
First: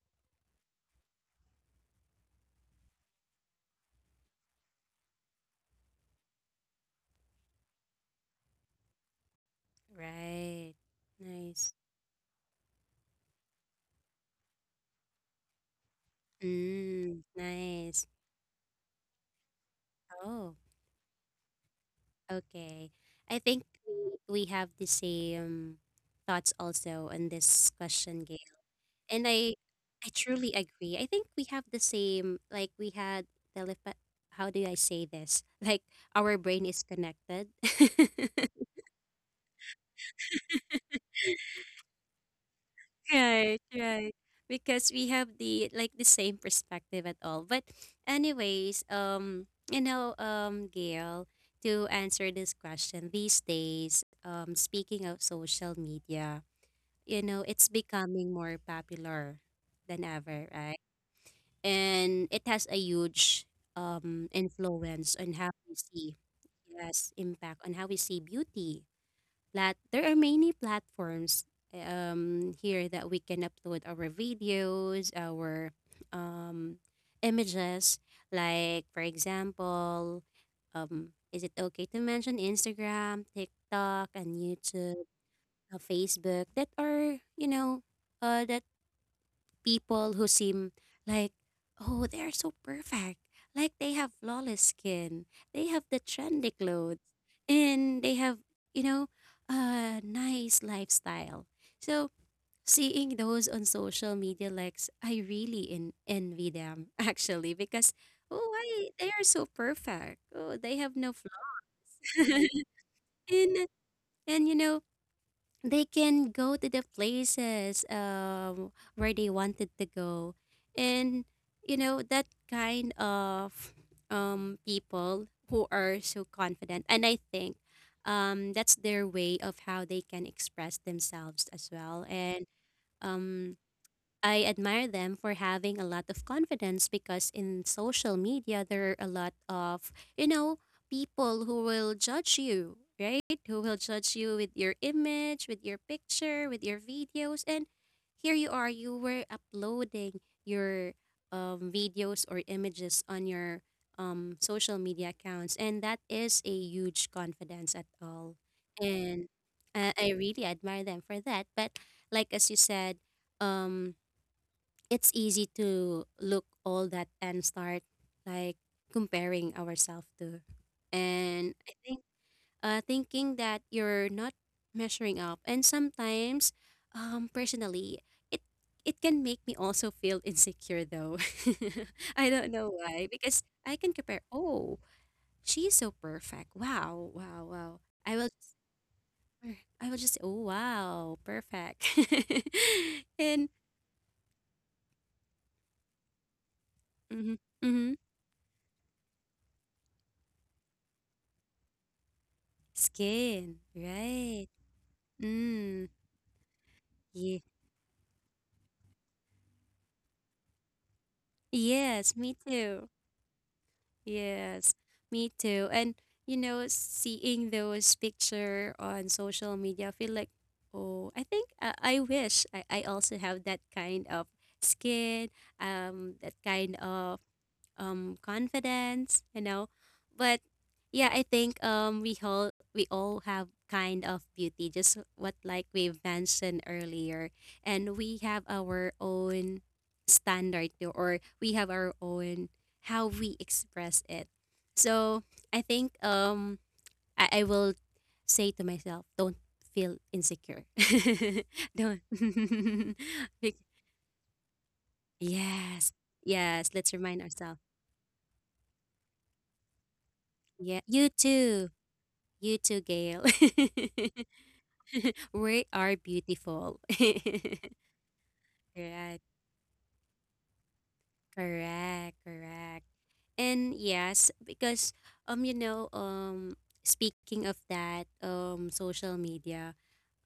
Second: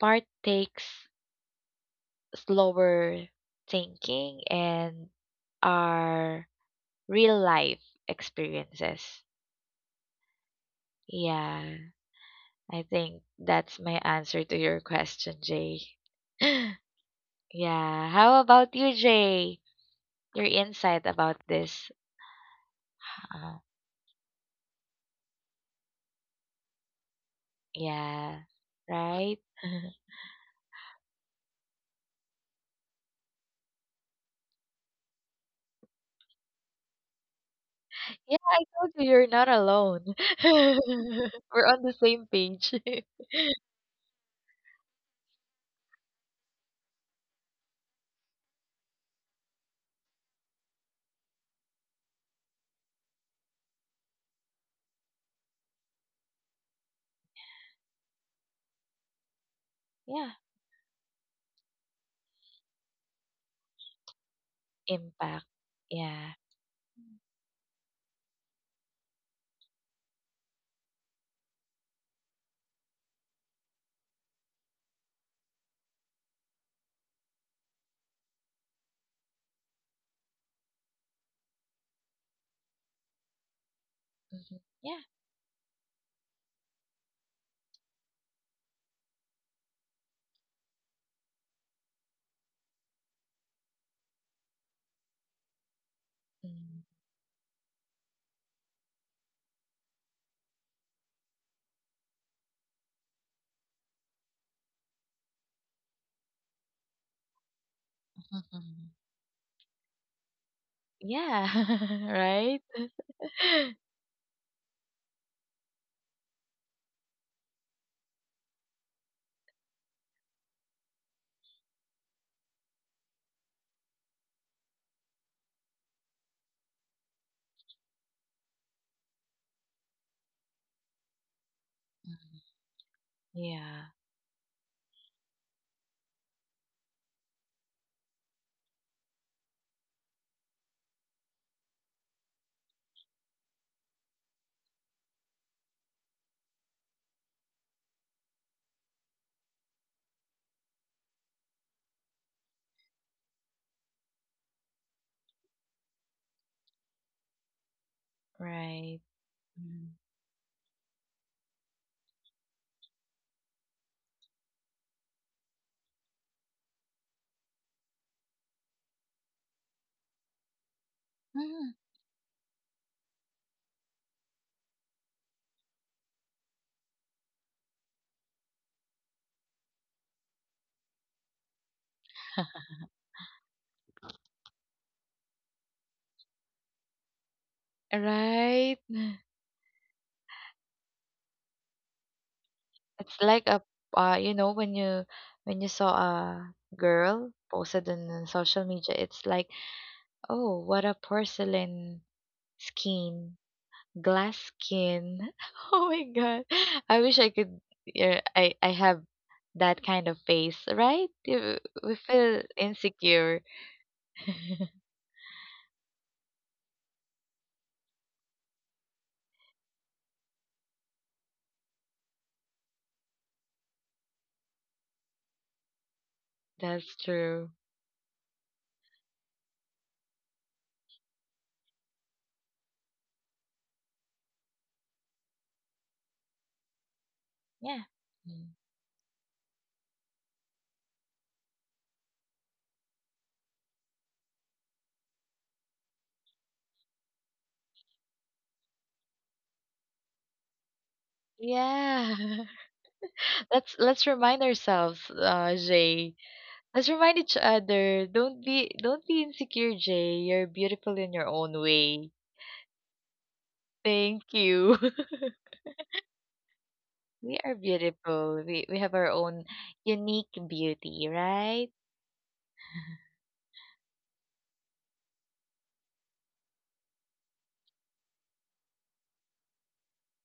part takes slower thinking and are real life experiences. Right. Nice. Yeah, I think that's my answer to your question, Jay. Mm, nice. Yeah, how about you, Jay? Your Oh, insight about this? okay. I Uh, think we have the same thoughts also on this question, yeah, Gail. And right? I truly agree. I think we have the same, like we had telepathy. How do I say this? Like our brain is connected. Yeah, I told you you're not alone. We're on the same page. Right, right. Because we have the like the same perspective at all. But anyways, you know, Gail, to answer this question these days, speaking of social media, you know, it's becoming more popular than Yeah, ever, right? And it has a huge influence on impact. how we see, Yeah. yes, impact on how we see beauty. Plat There are many platforms here that we can upload our videos, our um images, like for example, is it okay to mention Instagram, TikTok and Mhm. Yeah. YouTube, Facebook, that are, you know, that people who seem like, oh, they're so perfect. Like they have flawless skin, they have the trendy Mm. clothes, and they have, you know, a nice lifestyle. So seeing those on social media likes, I really envy them actually, because oh, why Mhm. they are so perfect. Oh, they have no Yeah. flaws. Right? And you know they can go to the places where they wanted to go. And you know that kind of people who are so confident. And I think that's their way of how they can express themselves as well. Mhm. And um, Yeah. I admire them for having a lot of confidence, because in social media there are a lot of, you know, people who will judge you, right? Who will judge you with your image, with your picture, with your videos. And here you are, you were uploading your videos or images on your social media accounts, and that is a huge confidence at all. Right. And Mhm. I really admire them for that. But like as you said, um, it's easy to look all that and start like comparing ourselves to. And Mhm. I think thinking that you're not measuring up, and sometimes personally it it can make me also feel insecure though. I don't know why, because I can compare, oh, she's so perfect, wow, wow, wow. i will just Right. I will just, oh wow, perfect. It's like And a you know, when you saw a girl mhm, posted mhm. on the social media, it's like, oh, what a porcelain skin, Skin, glass right? skin. Oh Mm, my God. I wish I yeah. could. Yeah, I have that kind of face, right? We Yes, me feel too. insecure. Yes, me too. And you know, seeing those picture on social media, I feel like, oh, I think I wish I also have that kind of skin, that kind That's of true. Confidence, you know. But yeah, I think we all have kind of beauty, just what like we've mentioned earlier. Yeah. And we have Mm. our own standard to- or we have our own how we express it. So I think I will say to myself, don't feel insecure. Don't. Yeah. Bec- Let's remind ourselves, yes. Jay. Yes, Let's let's remind remind each ourselves. other. Don't be insecure, Jay. You're Yeah, beautiful in you your own too. way. You too, Gail. Thank you. We are beautiful. We are beautiful. We have our Correct, own unique beauty, right? correct, correct. And yes, because you know, speaking of that, social media,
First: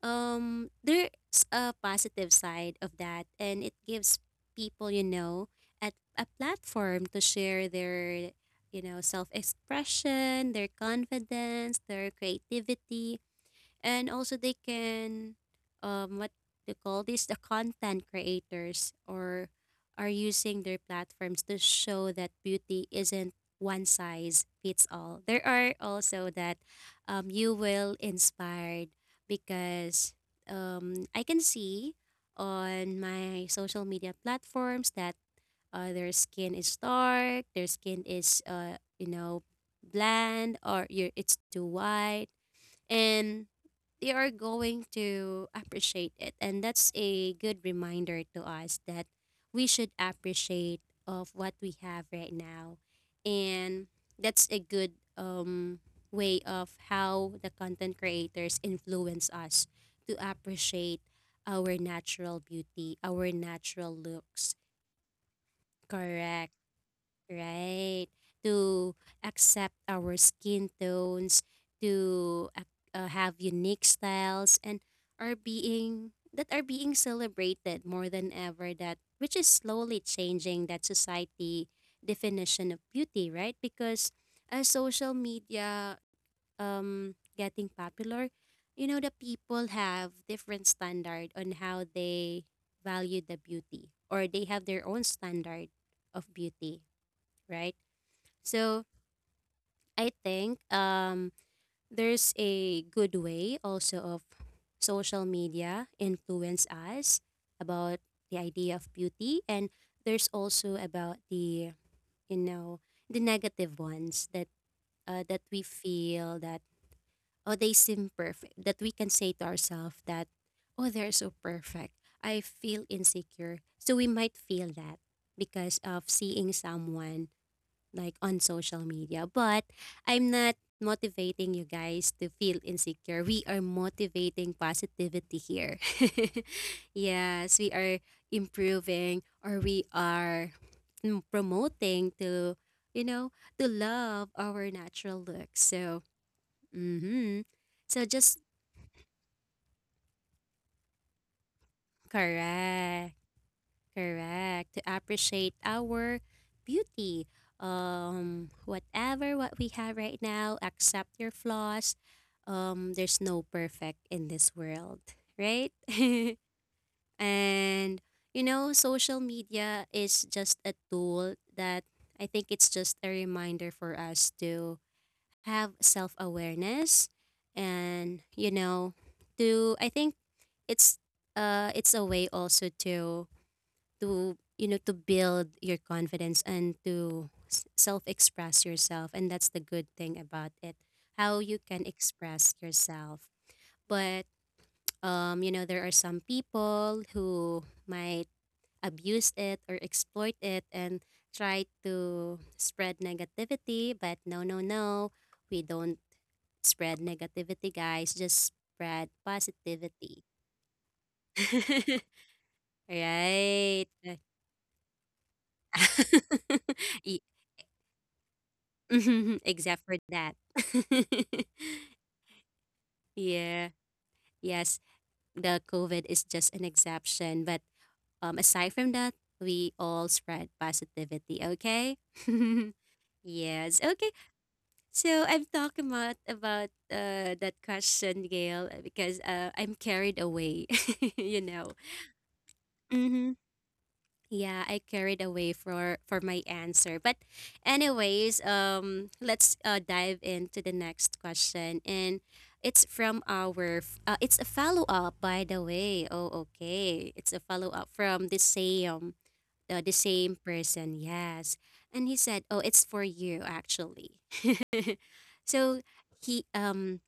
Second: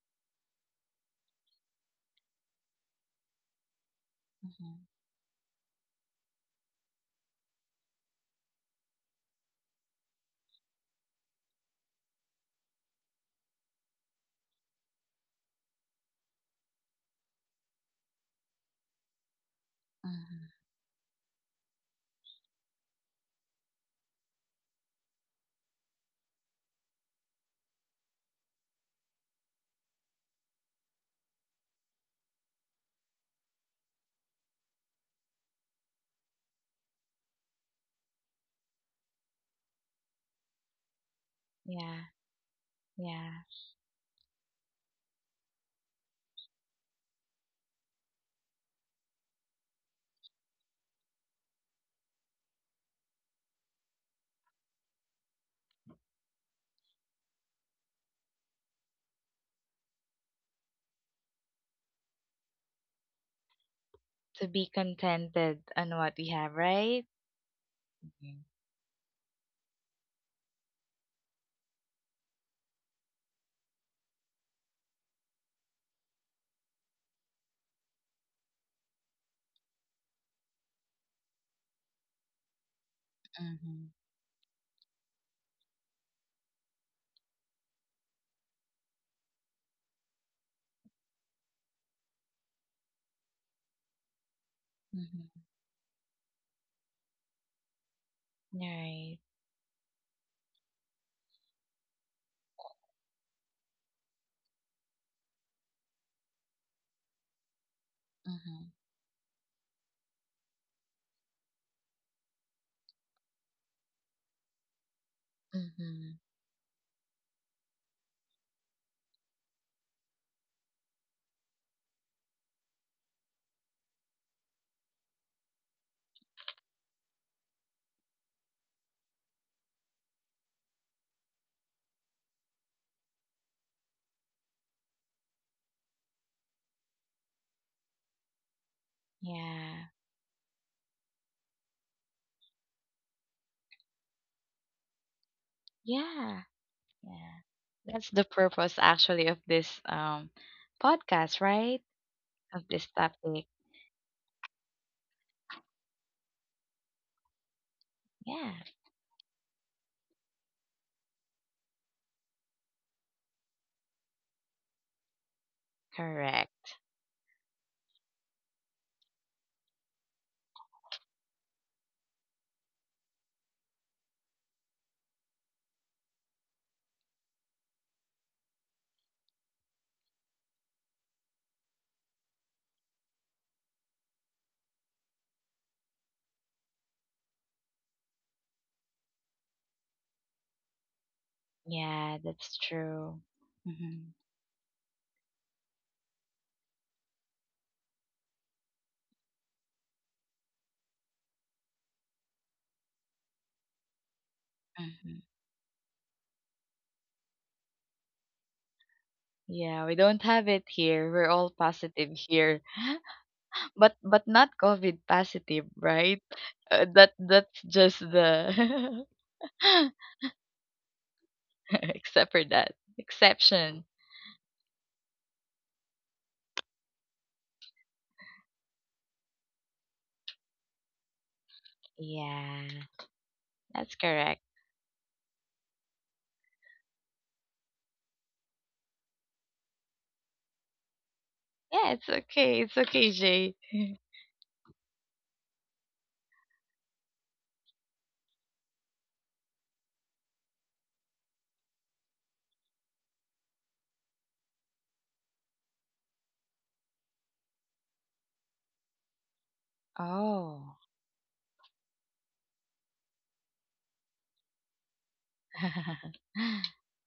there's a positive side of that, and it gives Hmm. people, you know, at a platform to share their, you know, self-expression, their confidence, their creativity. And also they can what they call this, the content creators, or are Hmm. using their platforms to show that beauty isn't one size fits all. There are also that you will inspired, because I can see on my social media platforms that their skin is dark, their skin is, you know, bland, or you it's too Yeah. white. Yeah. And they are going to appreciate it, and that's a good reminder to us that we should appreciate of what we have right now. And that's a good um, way of how the content creators influence us to appreciate our natural beauty, our natural To looks. be contented on what we have, Correct, right? right? Mm-hmm. To accept our skin tones, to have unique styles, and are being celebrated more than ever. That which is slowly changing that society definition of beauty, right? Because as social media getting popular, you know the people have different standard on how they value the beauty, or they have their own Mm-hmm. standard of beauty, right? So Right. I think there's a good way also of social media influence us about the Mm-hmm. idea of beauty, and there's also about the you know the negative ones that that we Mm-hmm. feel that oh they seem perfect that we can say to ourselves that oh they're so perfect. I feel insecure so we might feel that because of seeing someone like on social media. But I'm not motivating you guys to feel insecure. We are motivating positivity here. Yes, we are improving or we Yeah. are promoting to, you know, to love our natural look. So, Yeah. Yeah. mm-hmm. That's So the just purpose actually of this, podcast, right? Of this correct. topic. Correct. To appreciate our beauty. Yeah, Whatever what we have right now, accept your flaws. There's no perfect in this world, right? correct. And social media is just a tool that I think it's just a reminder for us to have self-awareness and to I think it's it's a way also to to build your confidence and to self-express yourself, and that's the good thing about it, how you can Yeah, express that's true. yourself. Hmm. But you know there are some people who might abuse it or exploit it and try to spread negativity, but no, no, no, Hmm. we don't spread negativity guys, just spread Yeah, we don't positivity. have it here. We're all positive here, but Right. but not COVID positive, right? Uh, that Y- that's just the. Mhm. Except for that. Except for that Yeah. exception. Yes, the COVID is just an exception, but aside from that, we all spread positivity, okay? Yeah, Yes. that's Okay. correct. So I am talking about that question, Gail, because I'm carried away, you know. Yeah, it's okay. It's okay, Mm-hmm. Jay. Yeah, I carried away for my answer. But anyways, let's dive into the next question, and it's from our it's a follow-up, by the way. Oh, okay. It's a follow-up from the same Oh. person. Yes. And he said, "Oh, it's for you actually." So he um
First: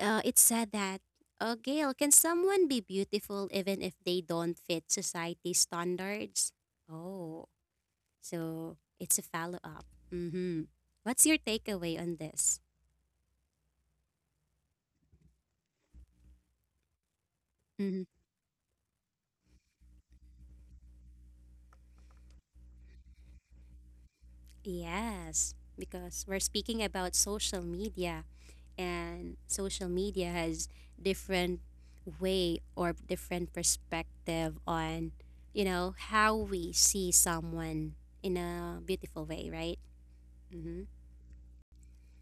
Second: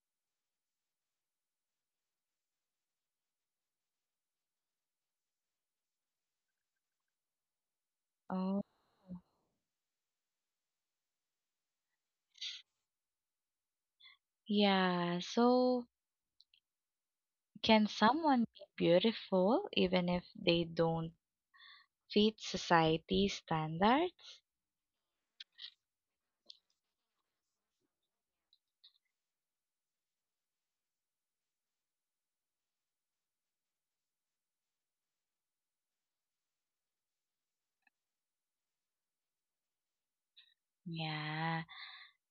uh, it said that, oh, Gail, can someone be beautiful even if they don't fit society standards? Oh, Oh, so it's a follow up. Mm-hmm. What's your takeaway on this? yeah. So, can Hmm. someone be beautiful even if they don't fit society standards? Yes, because we're speaking about social media, and social media has different way or different perspective on you know how we see someone in a beautiful way, right? Mm-hmm. Yeah,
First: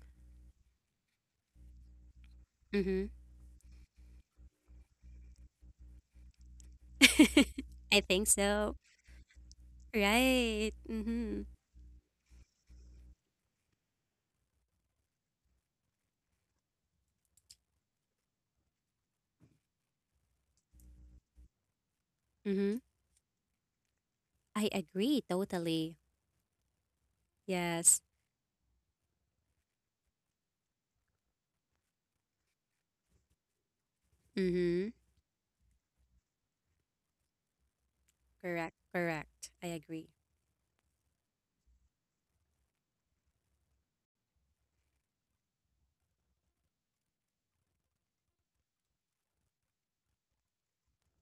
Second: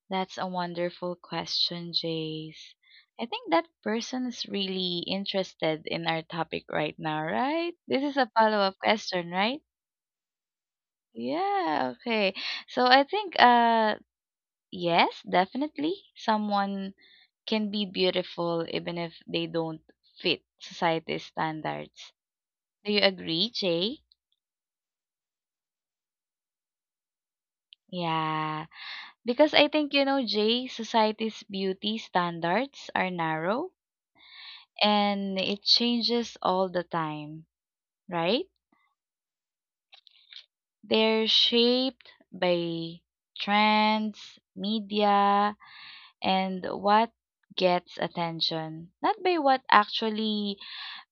that's a wonderful question, Jace. Mm-hmm. I think that person is really interested in our topic right now, right? I This is think a so. follow-up question, right? Right. Mm-hmm. Yeah, okay. So I think, yes, definitely. Someone can be beautiful even if they don't fit society's standards. Mm-hmm. Do you agree, Jay? I agree totally. Yes. Yeah. Because I think, you know, Jay, society's beauty standards are narrow Mm-hmm. and it changes all the time, right? Correct, correct. I agree. They're shaped by trends, media, and what gets attention, not by what actually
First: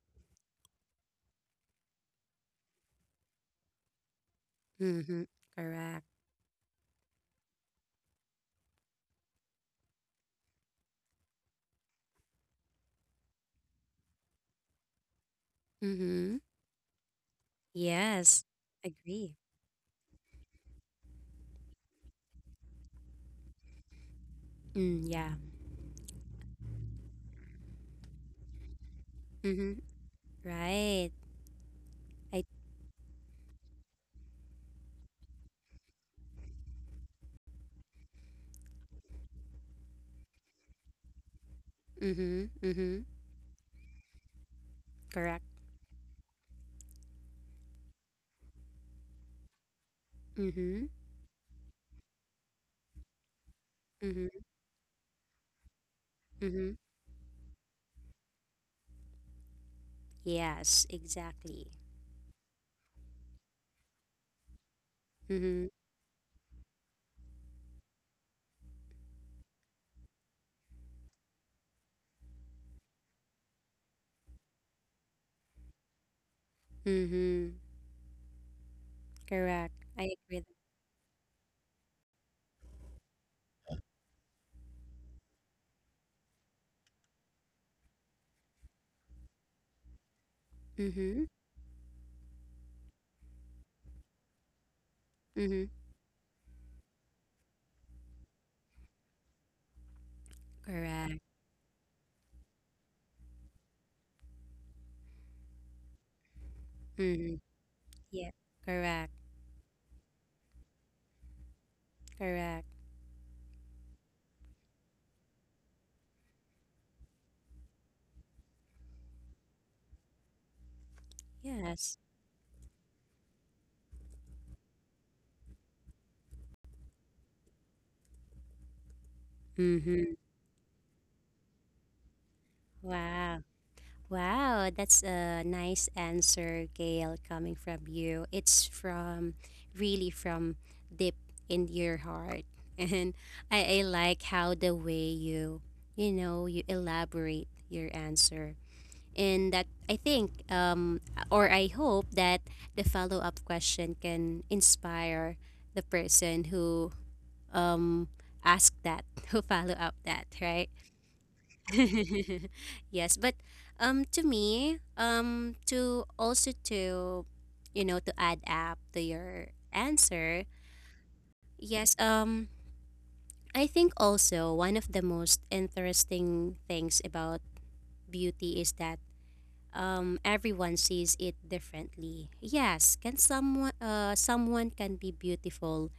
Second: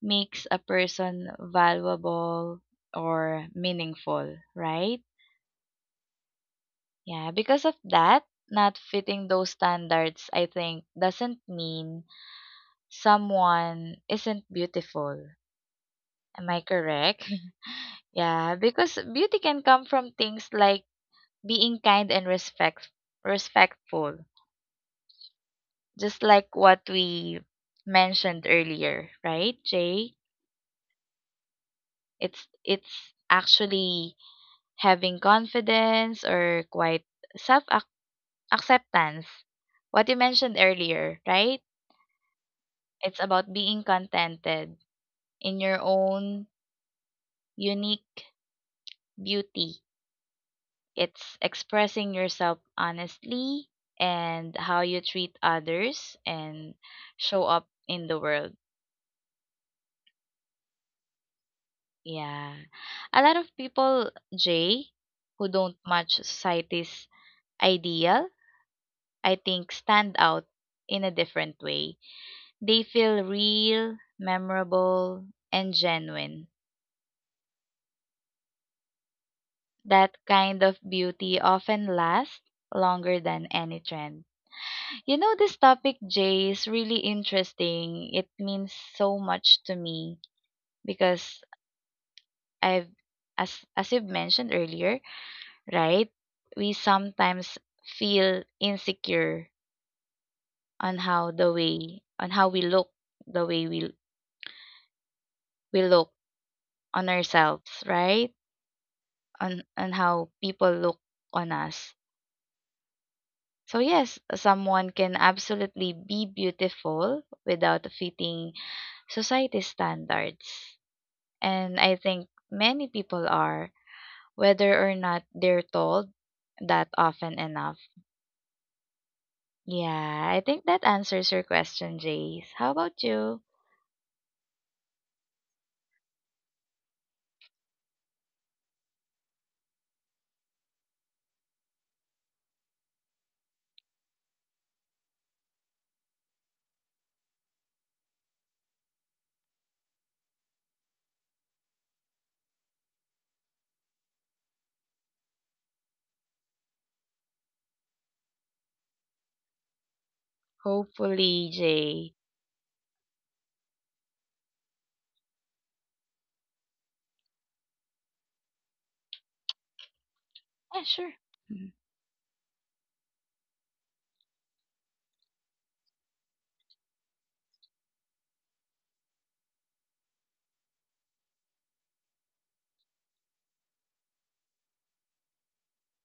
makes a person valuable or meaningful, right? Mm-hmm. Correct. Yeah, because of that, not fitting those standards, I think, doesn't mean someone isn't beautiful. Mm-hmm. Am I correct? Yes, Yeah, because agree. beauty can come from things like being kind and respectful, Mm, yeah. just like what we mentioned earlier, right, Mm-hmm. Jay? Right. It's I. it's actually having confidence or quite self acceptance. What you mentioned earlier, right? Mm-hmm. Mm-hmm. It's about being contented Correct. in your own unique beauty. Mm-hmm. It's expressing yourself honestly Mm-hmm. and how you treat others Mm-hmm. and show up in the world. Yes, exactly. Yeah. A lot of people, Jay, who Mm-hmm. don't match society's ideal, I think, stand out in a different way. They feel real, memorable, and genuine. Mm-hmm. Correct. I That agree. kind of beauty often lasts longer than any trend. You know, this topic, Jay, is really interesting. It means so much to me Mm-hmm. because I've, as you've mentioned earlier, Mm-hmm. right? We sometimes feel insecure on Correct. how the way, on how we look, the way we look on Mm-hmm. ourselves, right? Yeah. Correct. On how people look on us. Correct. So yes, someone can absolutely be beautiful without fitting society standards. And I Yes. think many people are, whether or not they're told that often enough. Mm-hmm. Yeah, I think that answers your question, Jace. How about you? Wow. Wow, that's a nice answer, Gail, coming from you. It's from really from deep in your heart. And I like how the way you, you elaborate your answer. And that I think, or I hope that the follow up question can inspire the person who um, asked that, who follow up that, right? Hopefully, Jay. Yes, but to me, to also to to add up to your answer, Yeah, sure. yes, I think also one of the most interesting things about beauty is that everyone sees it differently. Yes, can someone someone can be beautiful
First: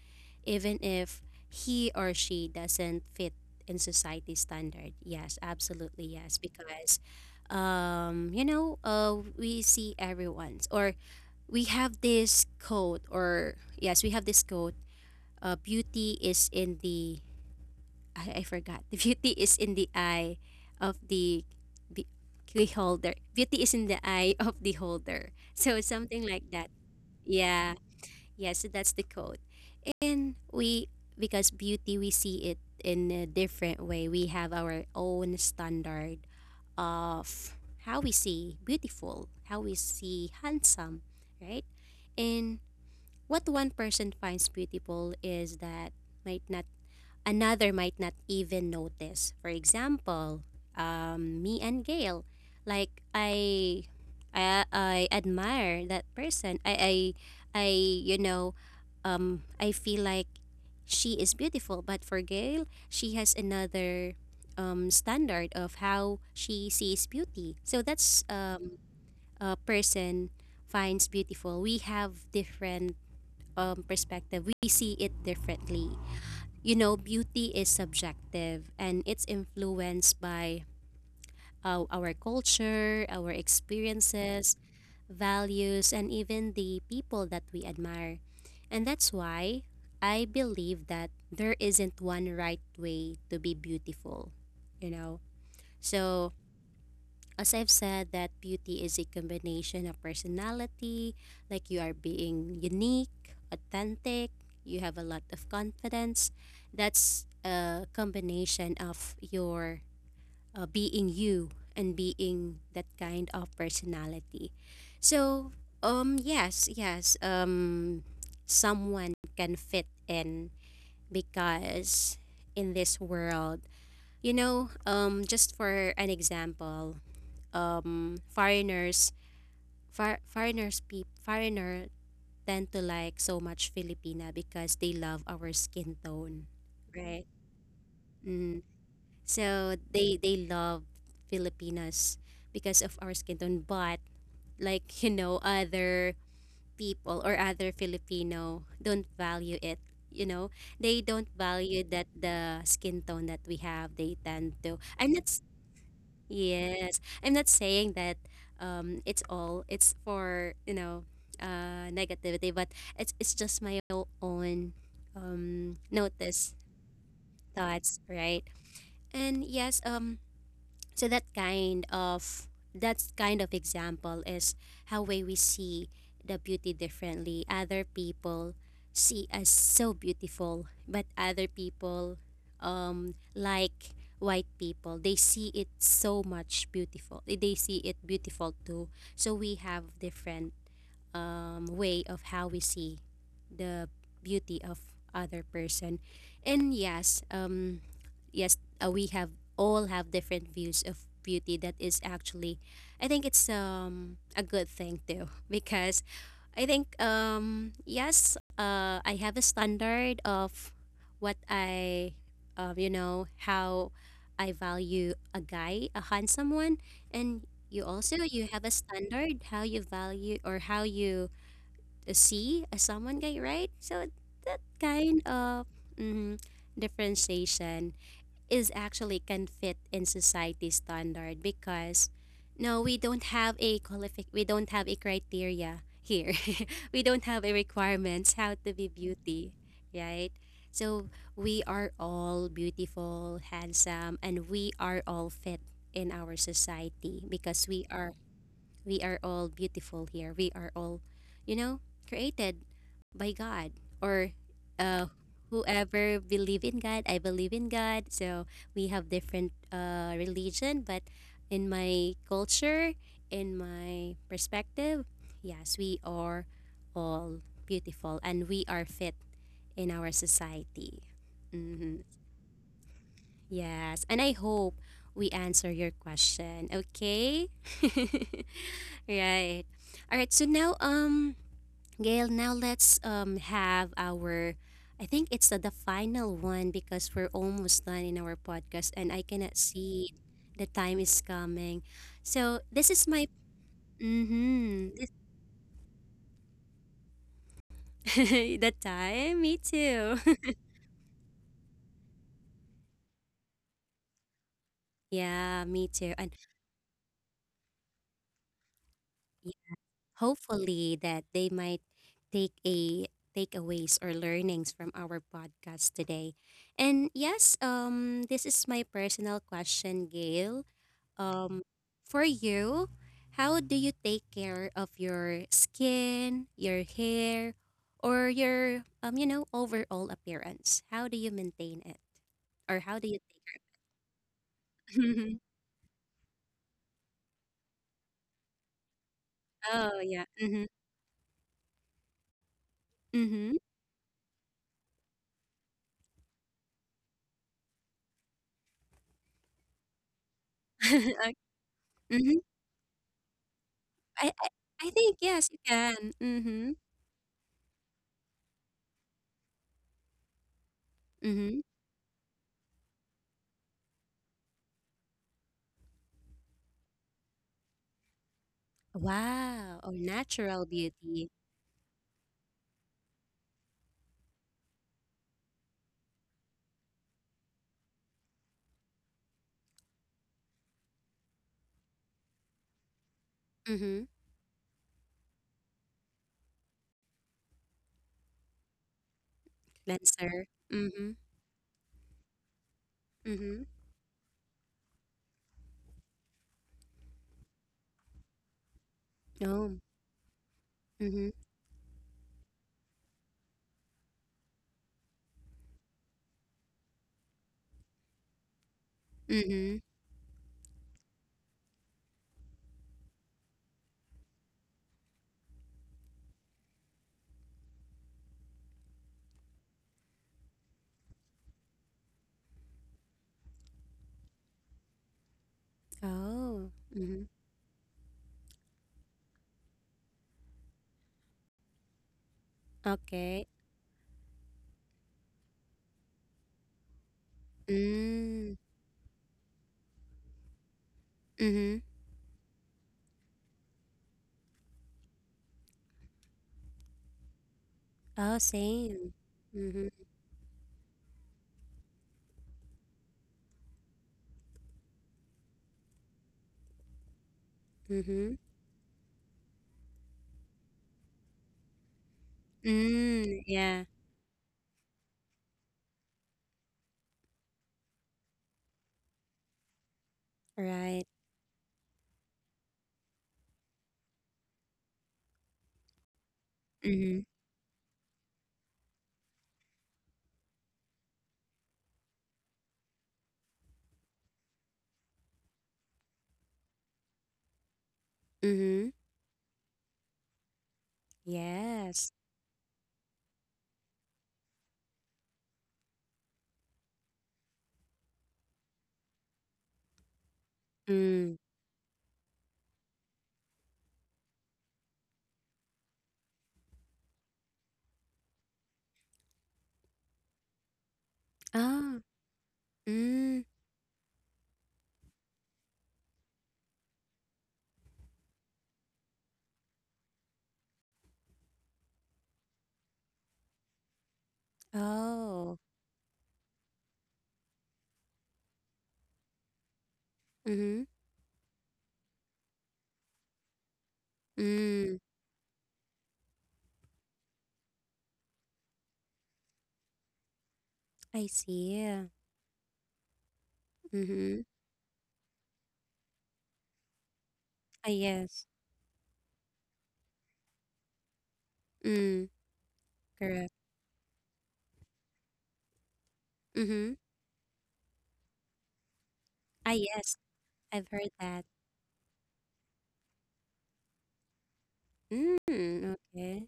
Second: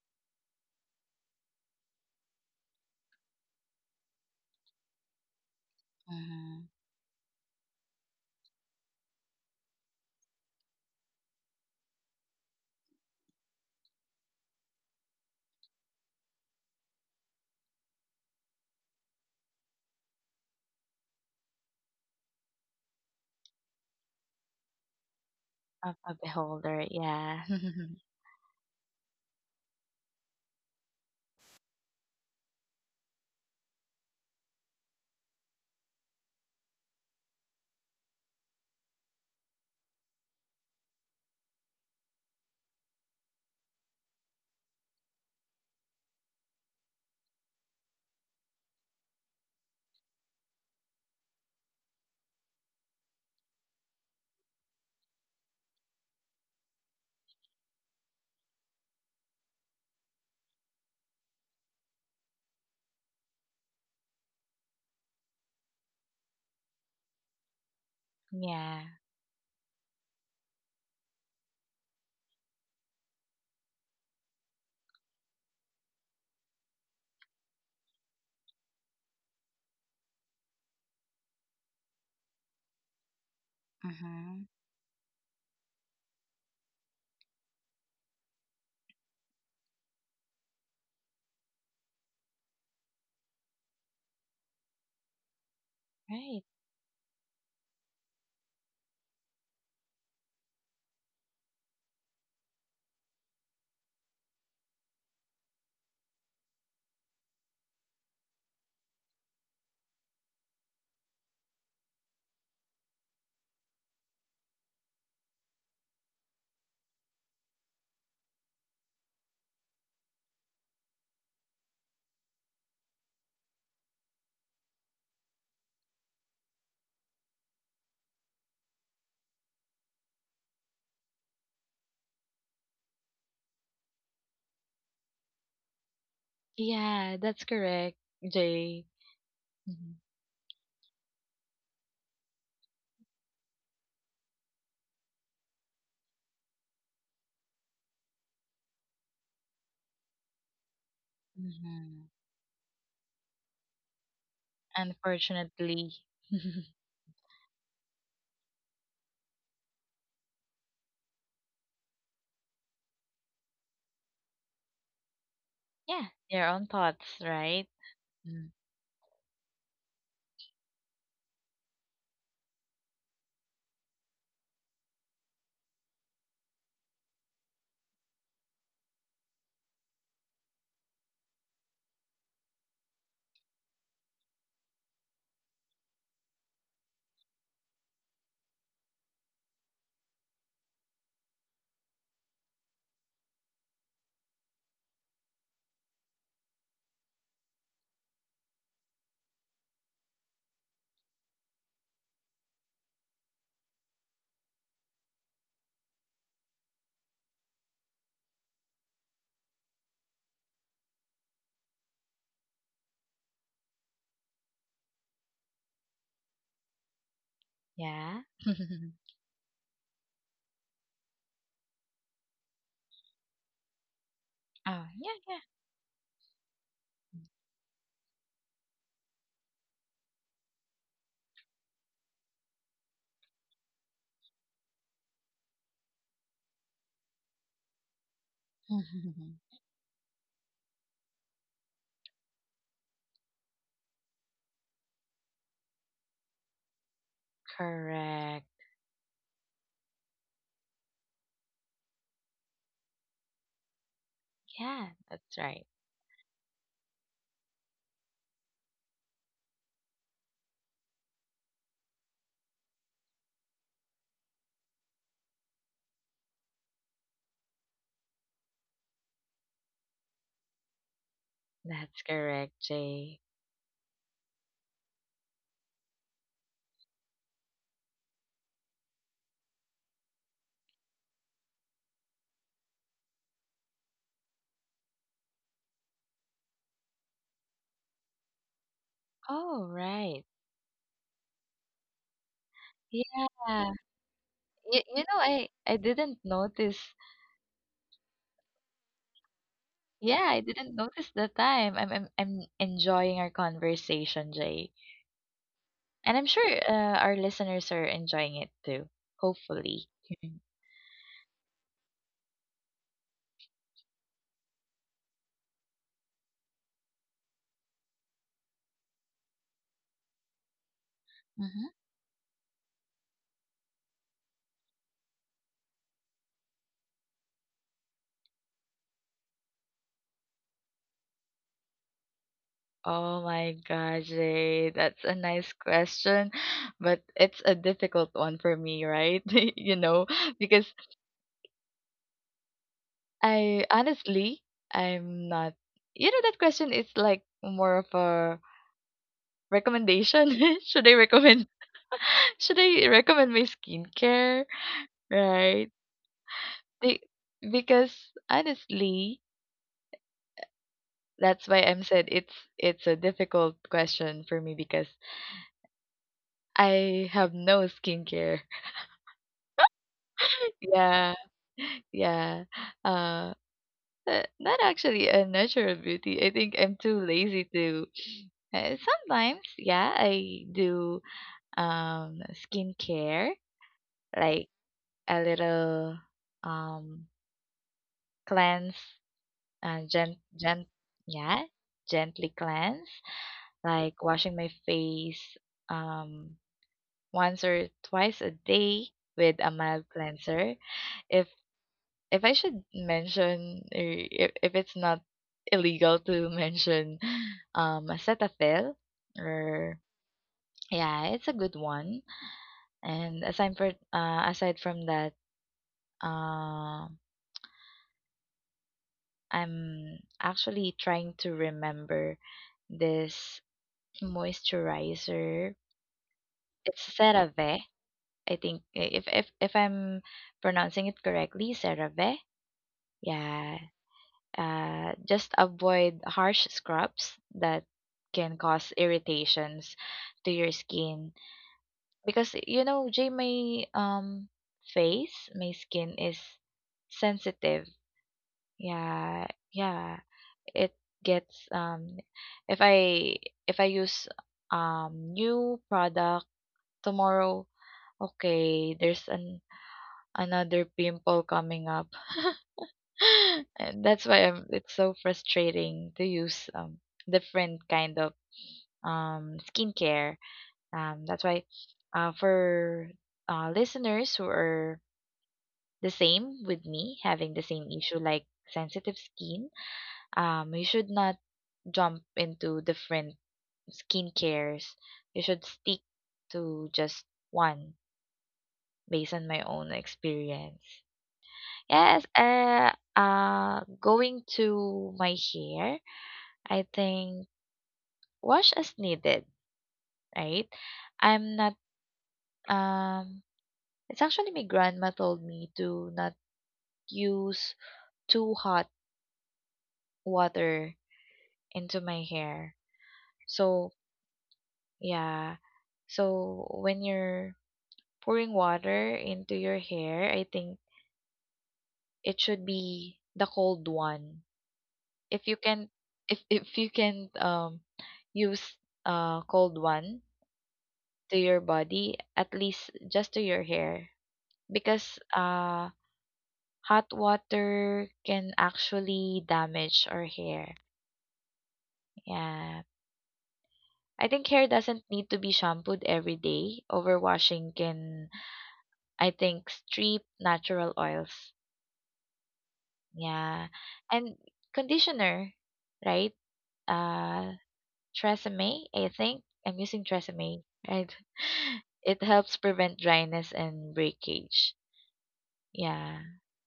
even if he or she doesn't fit in society standard. Yes, absolutely yes, Mm-hmm. because you know, we see everyone's or we have this quote or yes, we have this quote. Beauty is in the I forgot. The beauty is in the eye of the be- beholder. Beauty is in the eye of the holder. So Of a something like that. beholder, yeah. Yeah. Yes, that's the code. And we, because beauty, we see it in a different way. We have our own standard of how we see beautiful, how we see handsome, right? And what one person finds beautiful is that might not another might not even notice. For example, me and Gail, like I admire that person. I you know, I feel like she is beautiful, but for Gail, she has another standard of how she sees beauty. So that's Yeah. a person finds beautiful. We have different perspective. We see it differently. You know, beauty is subjective and it's influenced by our culture, our Mm-hmm. experiences, values, and even the people that we admire. And that's why I believe that there isn't one right way to be beautiful, you know. So, Right. as I've said, that beauty is a combination of personality, like you are being unique, authentic, you have a lot of confidence. That's a combination of your being you and being that kind of personality. So, yes, yes, someone can fit in because in this world, you know, just for an example, foreigners foreigner tend to like so much Filipina because they love our skin tone, Yeah, right? that's correct, Mm. Jay. So Mhm. They love Filipinas because of our skin tone, but like you know other people or other Filipino don't value it. You know, they don't value that Mhm. the skin tone that we have. They tend to. I'm not. Unfortunately. Yes, I'm not saying that it's all it's for you know negativity, but it's just my own Yeah, your notice own thoughts, right? thoughts, right? Mm. And yes, so that kind of example is how way we see the beauty differently. Other people see us so beautiful, but other people, like white people, they see it so much beautiful. They see it beautiful too. So we have different way of how we see the beauty of other person, and yes yes we have all have different views of beauty that is actually I think it's a good thing too because I think yes I have a standard of what I you know how I value a guy a handsome one, and you also Yeah. you have a standard how you value or how you see a someone guy, right? So that Oh, yeah, kind yeah. of mm, differentiation is actually can fit in society standard because no we don't have a qualific we don't have a criteria here. We don't have a requirements how to be beauty, right? So we are all beautiful handsome and we are all fit in our society because Correct. we are all beautiful here. We are all, you know, created by God or Yeah, uh, that's right. whoever believe in God. I believe in God. So we have different religion, but in my culture, in my perspective, yes, we are all beautiful and we are fit in our society. That's Mhm. correct, Jay. Yes, and I hope we answer your question. Okay. Right. All right. So now, Gail, now let's have our, I think it's the final one because we're almost done in our podcast, and I cannot Oh, see right. the time is coming. So this is my Yeah. You, you mm-hmm, know, I, I didn't notice. the time. Me too. Yeah, I didn't notice the time. I'm enjoying our conversation, Jay. Yeah, me too. And I'm And sure our listeners are enjoying it too, hopefully. hopefully that they might take a takeaways or learnings from our podcast today. And yes, this is my personal question, Gail. Um Mm-hmm. for you, how do you take care of your skin, your hair, or your you know, overall appearance? How do you maintain it? Or how do you Oh my gosh, Jay, that's a take nice question, but it's a difficult one for me, right? You Oh know, yeah. Mhm. because Mhm. I honestly, I'm not, you know, that question is like more of a recommendation. Should I Okay. recommend, Mhm. should I recommend my I, skincare, I I think yes, you right? can. Mhm. Be- Because honestly, that's why Mhm. I'm said it's a difficult question for me because I have no skincare. Wow! Oh, natural Yeah. beauty. Yeah. Uh, Not actually a natural beauty. I think I'm too lazy to sometimes, yeah, I do skincare, Mhm. like a little um cleanse, gent Cleanser. gent Mhm. yeah, gently cleanse, Mhm. like washing my face, um once or twice a day with a Oh. mild cleanser. If Mhm. if I should mention or if it's not illegal to mention acetaphil or Mhm. yeah, it's a good one. And aside from that, um I'm actually trying to remember this moisturizer. Oh. It's Mhm. CeraVe. I think if I'm pronouncing it correctly, CeraVe. Okay. Yeah, just avoid harsh scrubs that can Mm. cause irritations to your skin Mhm. because you know, Jay, my face, my skin is sensitive. Oh, same. Yeah, Mhm. yeah, it gets if I if I use new product tomorrow, Mhm. okay, there's an another pimple coming up. Mm. And Yeah. that's why I'm, it's so frustrating to use different kind of skincare. Right. That's why for listeners who are the same with me, Mhm. having the same issue like sensitive skin, you should not jump into different skincares. You should stick to just one Mhm. based on my own experience. Yes, Yes. Going to my hair. I think wash as needed, right? I'm Mm. not um it's actually my grandma told me to not use too hot water into Oh. my hair. Mm. So, yeah. So when you're pouring water into your hair, I think it should be the cold one. If you Oh. can if you can use cold one Mhm. to your body, at least just to your hair because Mm. Hot water can actually damage our hair. I see. Yeah. I think Mhm. hair doesn't need to be shampooed every day. Overwashing Ah, can yes. I think strip natural oils. Mm. Yeah. Correct. And conditioner, right? Mm-hmm. Uh Tresemme, I think. I'm Ah, using yes. Tresemme, I've right? heard that. It helps prevent dryness and breakage. Mm, Yeah. okay.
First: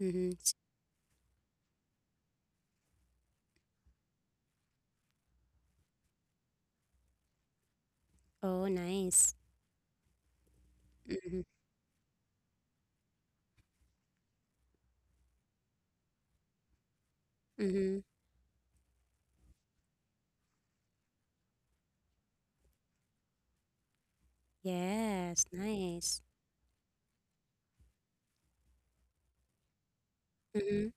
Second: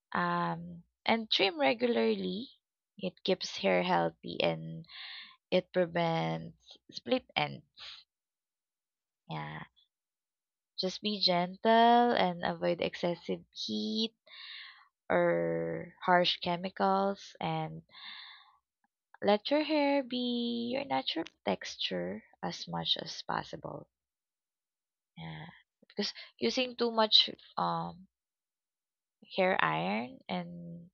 Mm-hmm. And trim regularly. It keeps hair healthy and it prevents split ends. Oh, nice. Yeah. Just be Mm-hmm. gentle and avoid excessive heat or harsh chemicals and Mm-hmm. let your hair be your natural texture as much as possible. Yes, Yeah. Because nice. using too much um hair iron Mm-hmm. and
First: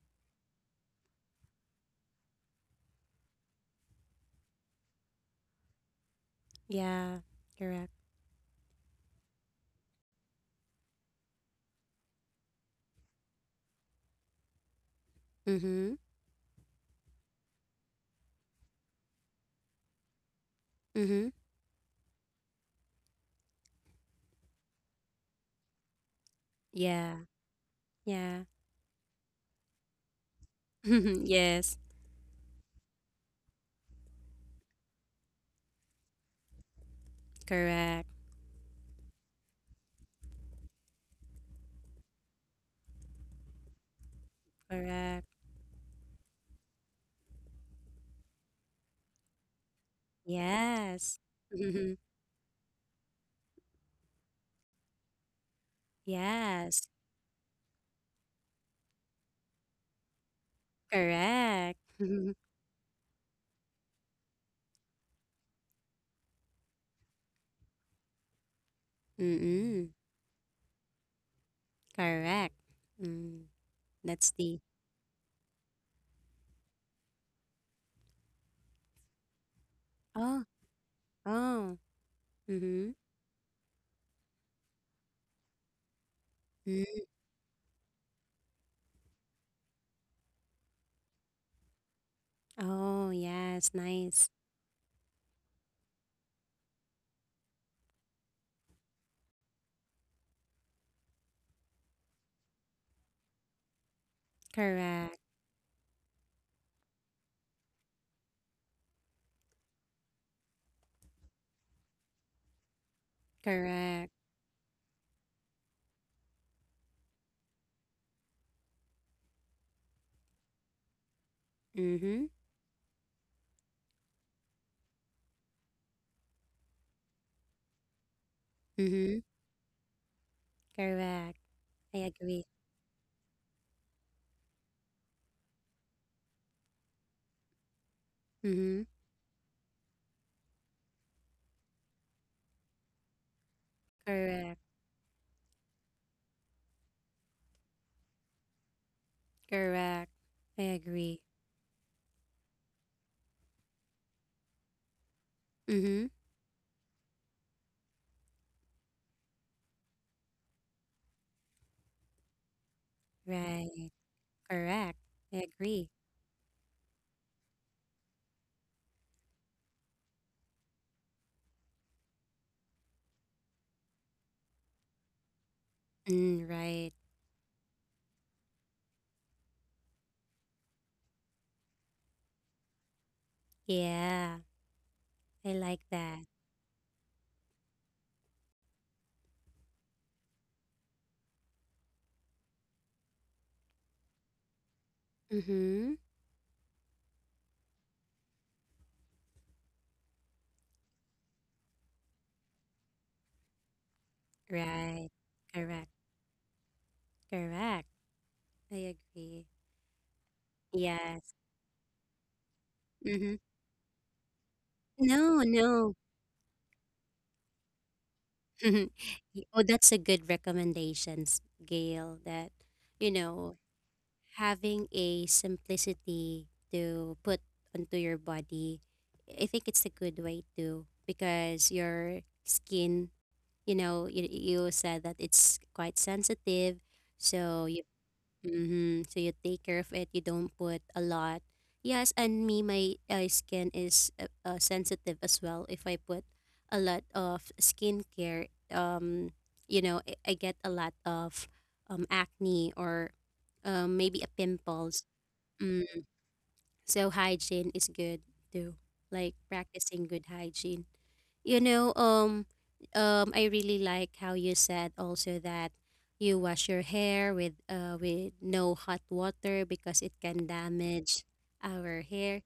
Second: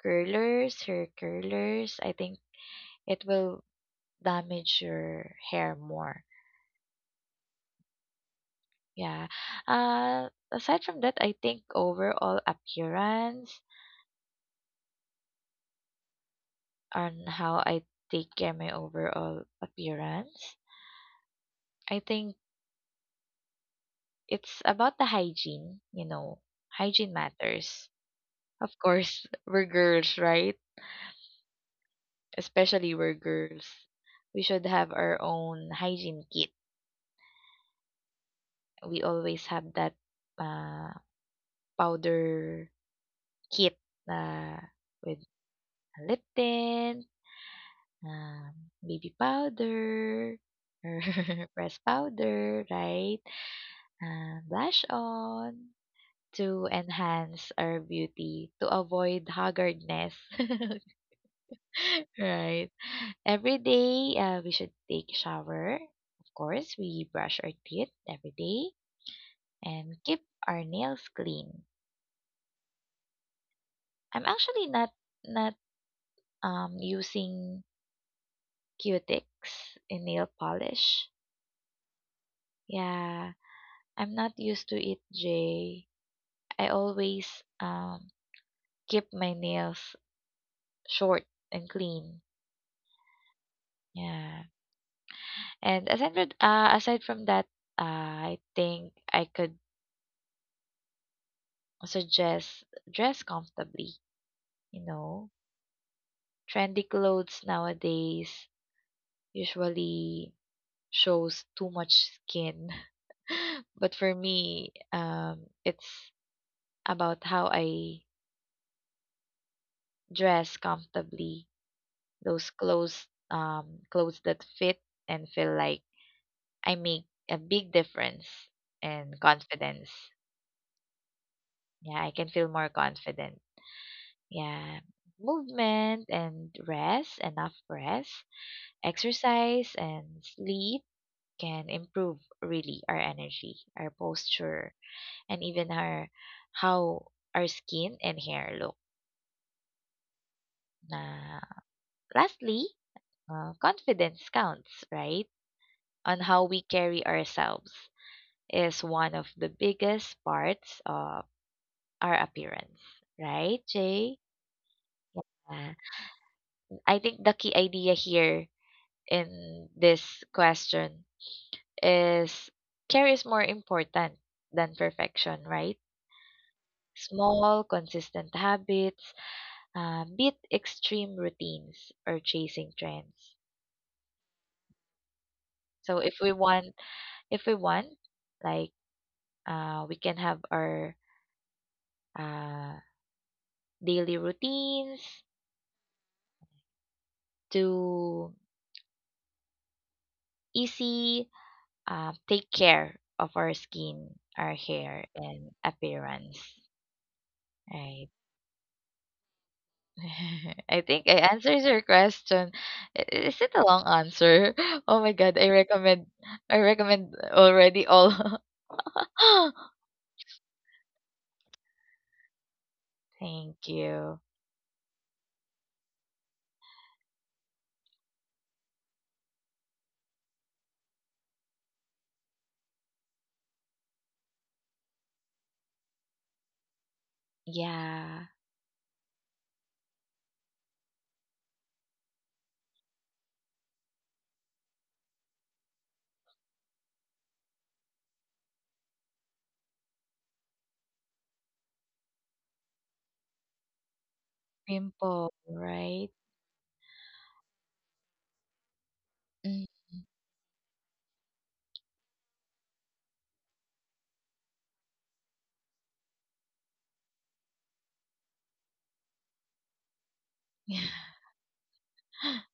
hair curlers, I think it will damage your hair more. Yeah, correct. Yeah. Aside from that, I think overall appearance Mm-hmm. and how I take care my overall appearance. Mm-hmm. I think it's about the hygiene, you know. Hygiene Yeah, matters. yeah. Of course, we're girls, right? Yes, Especially we're girls. We should have our own hygiene kit. correct, We always have that uh, powder kit uh, with correct. lip tint, um, baby powder, or Yes. press Mm-hmm. powder, right? Blush on to Yes, enhance our beauty, to avoid haggardness, correct. right? Every day, we should take shower. Of course, we brush our teeth every day Mm-hmm. and keep our nails clean. Correct. Mm, I'm that's the. actually not using Q-tips in nail Oh, polish. oh. Mm-hmm. Yeah, I'm not used to it, Jay. I Mm. always um keep my nails short and clean. Oh, yes, nice. Yeah. And aside from that, I think I could suggest dress comfortably, you Correct, know. Trendy clothes nowadays usually shows too much skin. But correct. for me, it's about how I dress comfortably. Mm-hmm. Those clothes clothes that fit and feel like I make a big difference Mm-hmm. and confidence. Correct. I Yeah, I can agree. feel more confident. Yeah, movement and rest, enough rest, Mm-hmm. exercise and sleep can improve really our energy, our Correct. posture, and even our how our skin and hair look. Correct. I agree. Na Lastly, confidence counts, right? Mm-hmm. On how we carry ourselves is one of the biggest parts of our appearance, right, Right. Jay? Correct. I Yeah. agree. I think the key idea here in this question is care is more important than perfection, right? Mm, right. Small, consistent habits beat extreme routines or chasing trends. Yeah. I like So that. If we want, like we can have our uh, daily routines Mm-hmm. to easy take care of our skin, our hair, Right. and Correct. appearance. Correct. Right. I agree. I think I Yes. answered your question. Is Mm-hmm. it a long answer? Oh my god, No, no. I recommend already all. Y- Oh, that's a good recommendations, Gail, that you know, Thank you. having a simplicity to put onto your body, I think it's a good way too because your skin, you know, you said that it's quite sensitive. So Yeah. Mhm. So you take care of it. You don't put a lot. Yes, and me, my skin is sensitive as well. If I put a lot of skincare, you know, I get a lot of acne or maybe a pimples. Pimple, Mm. right? So hygiene is good too. Like Mm. practicing good hygiene. You know, um, I really like how you said also that you wash your hair with no hot water because it can damage our hair.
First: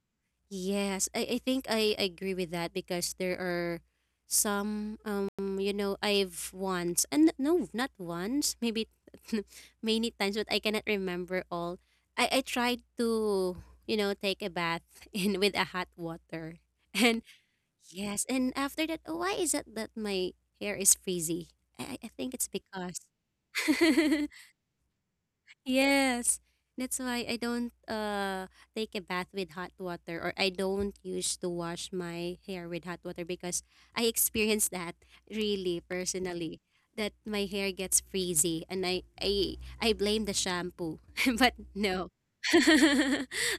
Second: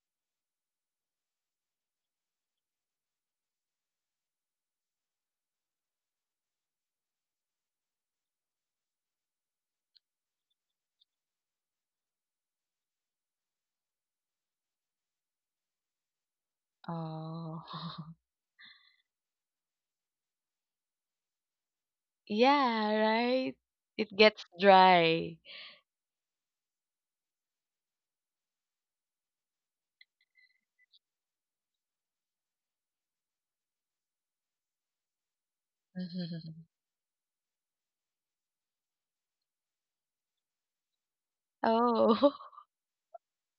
Yes, I think I agree with that because there are some I've once and no, not once, maybe many times, but I cannot remember all. I tried to take a bath in with a hot water and Oh. yes, and after that, why is it that my hair is frizzy? I think it's Yeah, because. right. It gets dry. Yes, that's why I don't take a bath with hot water, or I don't use to wash my hair with hot water because I experienced that really personally, that my hair gets frizzy, and I blame the shampoo. But no. Oh.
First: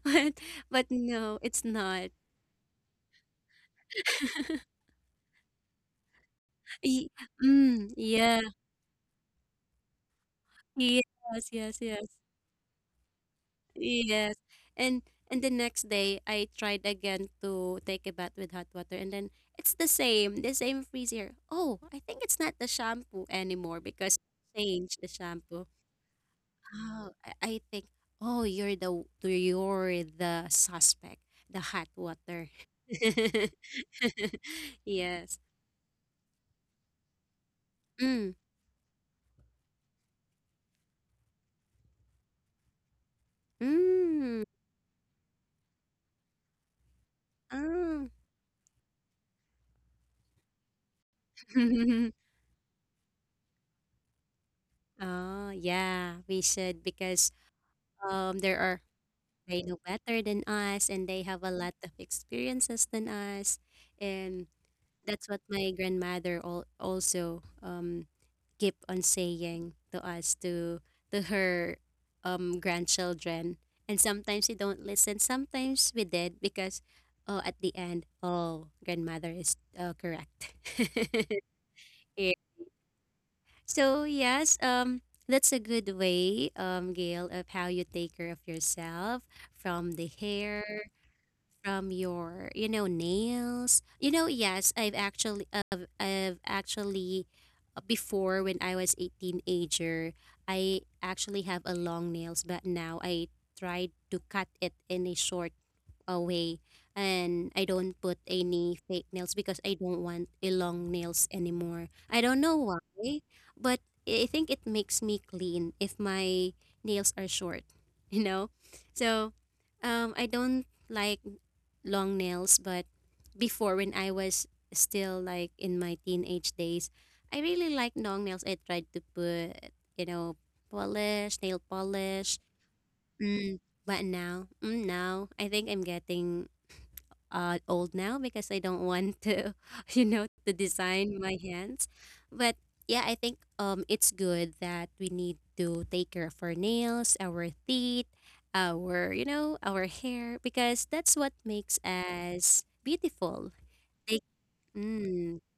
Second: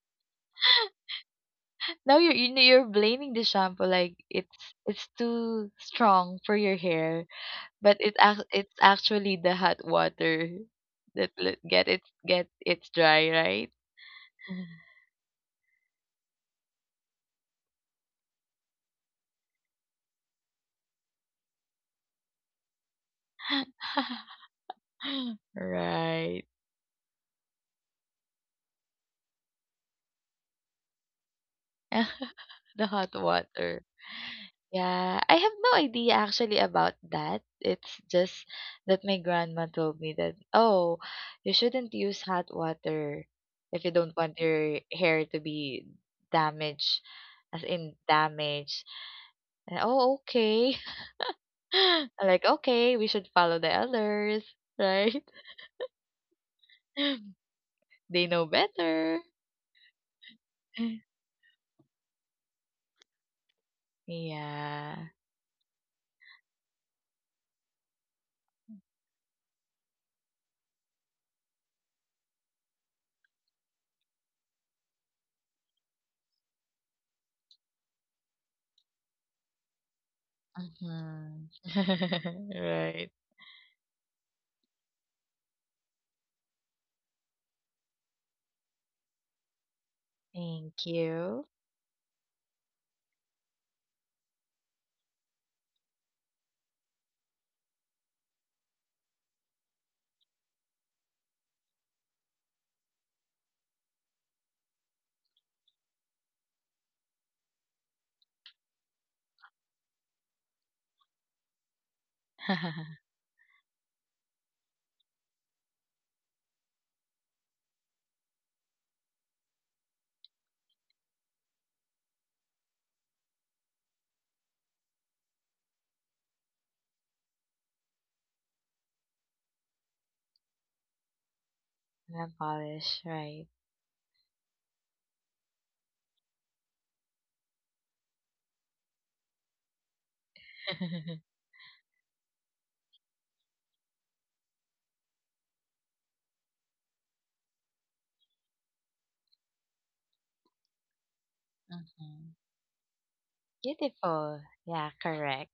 But but no, it's not. Now you're blaming the shampoo like it's it's too strong for your Y- hair, Mm, but yes. It's actually the hot water that Yes, let- yes, get it yes. get it's dry, right? Yes. And and the next day I tried again to take a bath with hot water, and then it's the same freezer. Oh, I think it's not the shampoo anymore because change the shampoo. Right. Oh, I think, oh, you're the suspect, the hot water. The hot water. Yeah, I Yes. have no idea actually about that. It's Mm. just that my grandma told me that, oh, you shouldn't use hot water if you don't want Mm. your hair to be damaged, as in Ah. damaged. And, oh, okay. I'm like, okay, we should follow the elders, right? Oh, yeah, we should because They know there are, better. they know better than us, and they have a lot of experiences than us, and Yeah. that's what my grandmother also keep on saying to us, to her grandchildren. And sometimes we don't listen, sometimes we did, because oh, at the end, oh, grandmother is correct. Hmm. Yeah. Right. So yes, that's a good way, Gail, of how you take care of yourself, from the hair, Thank you. from your, you know, nails, you know. Yes, I've actually, before when I was a teenager, I actually have a long nails, but now I tried to cut it in a short, way, and I don't put any fake nails because I don't want a long nails anymore. I don't know why, but I think it makes me clean if my nails are short. You know. So I don't like long nails, but before when I was still like in my teenage days, I really liked long nails. I tried to put, you know, polish, nail Nail polish. polish, right. Mm, but now, mm, now I think I'm getting old now because I don't want to, you know, to design my hands. But yeah, I think it's good that we need to take care of our nails, our teeth, our, you know, our hair, because that's what makes Mhm. us beautiful. Take, Beautiful. Yeah, mm, correct.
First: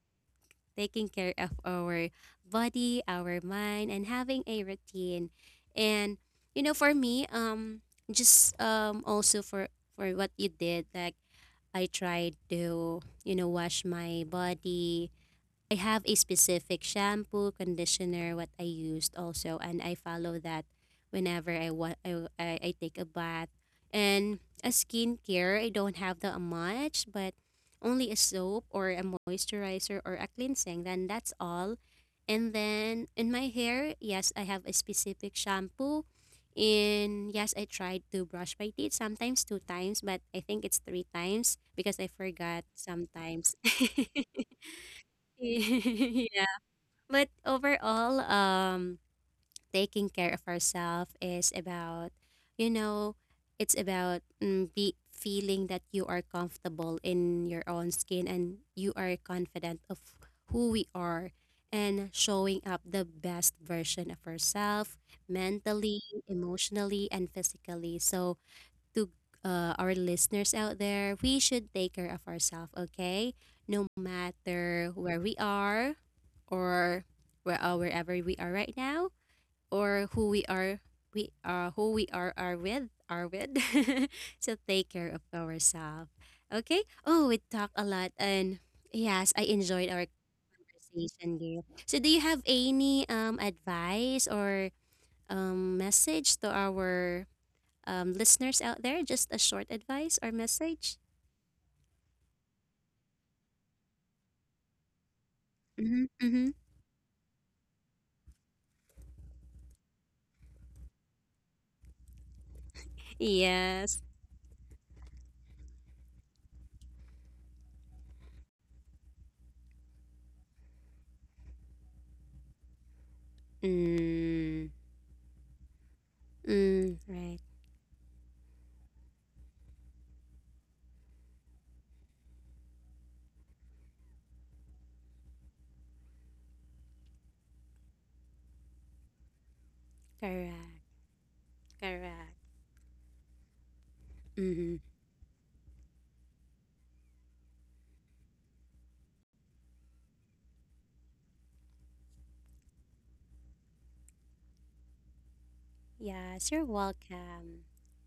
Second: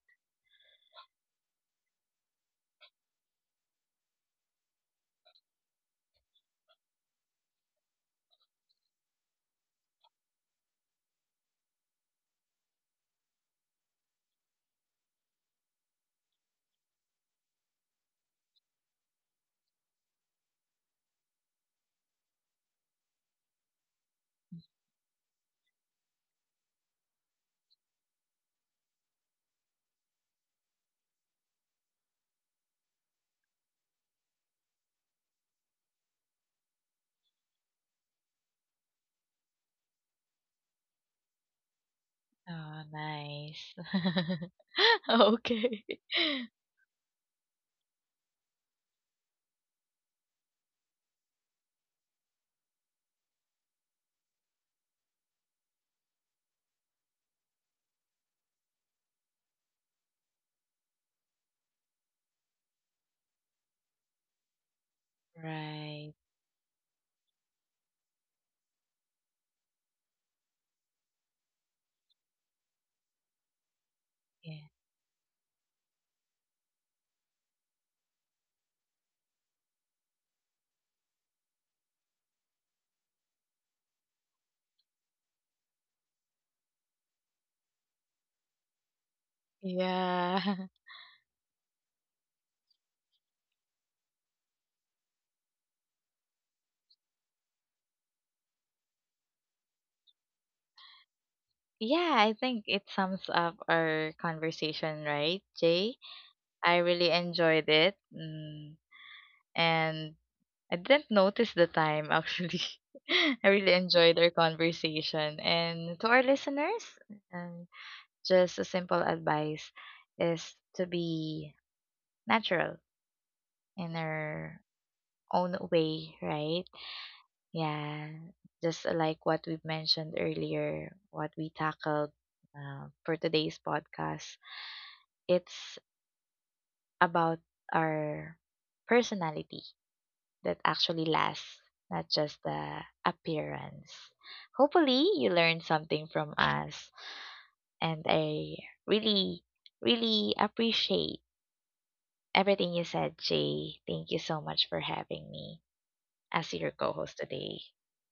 taking care of our body, our mind, and having a routine. And, you know, for me, just also for what you did, like I tried to, you know, wash my body. I have a specific shampoo, conditioner, what I used also, and I follow that whenever I want. I take a bath. And a skincare, I don't have that much, but only a soap or a moisturizer or a cleansing. Then that's all. And then in my hair, yes, I have a specific shampoo. And yes, I tried to brush my teeth sometimes two times, but I think it's three times because I forgot Oh, sometimes. nice. Okay. Yeah. But overall, taking care of ourselves is about, you know, it's about be feeling that you are comfortable in your own skin, and you are confident of who we are, and showing up the best version of ourselves mentally, Right. emotionally, and physically. So, to our listeners out there, we should take care of ourselves, okay? No Yeah. matter where we are, or where, wherever we are right now, or who we are, we are who we are, are with so take care of ourselves, okay. Oh, we talked a lot, and yes, I enjoyed our Yeah. conversation, Gail. So do you have any advice or message to our listeners out there? Just a short advice or message? Yeah, I think it sums up our conversation, right, Jay? Mm-hmm, mm-hmm. I really enjoyed it. Mm. And I didn't notice the time, actually. I really Yes. enjoyed our conversation. And to our listeners, um, just a simple advice is to be natural in our Mm, own way, right? mm, right. Yeah, just like what we've mentioned earlier, what we tackled for today's podcast, it's about our personality that Correct. actually lasts, not Correct. just the appearance. Mm-hmm. Hopefully, you learned something from us, and I really, really appreciate everything you said, Jay. Thank you so much for having me as Yes, your you're co host today. welcome.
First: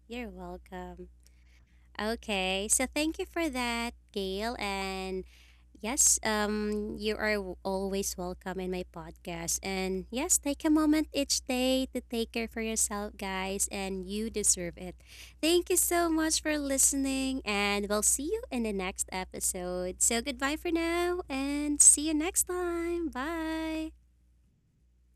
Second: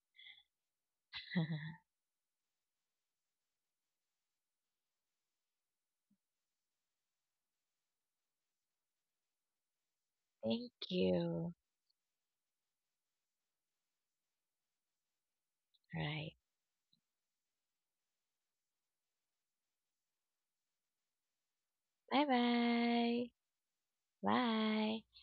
You're welcome. Okay, so thank you for that, Gail. And yes, you are always welcome in my podcast. And yes, take a Thank moment each you. day to take care for yourself, guys, and you deserve it. Thank you so Right. much for listening, and we'll see you in the next episode. So goodbye for now, and see you next time. Bye-bye. Bye. Bye. Bye.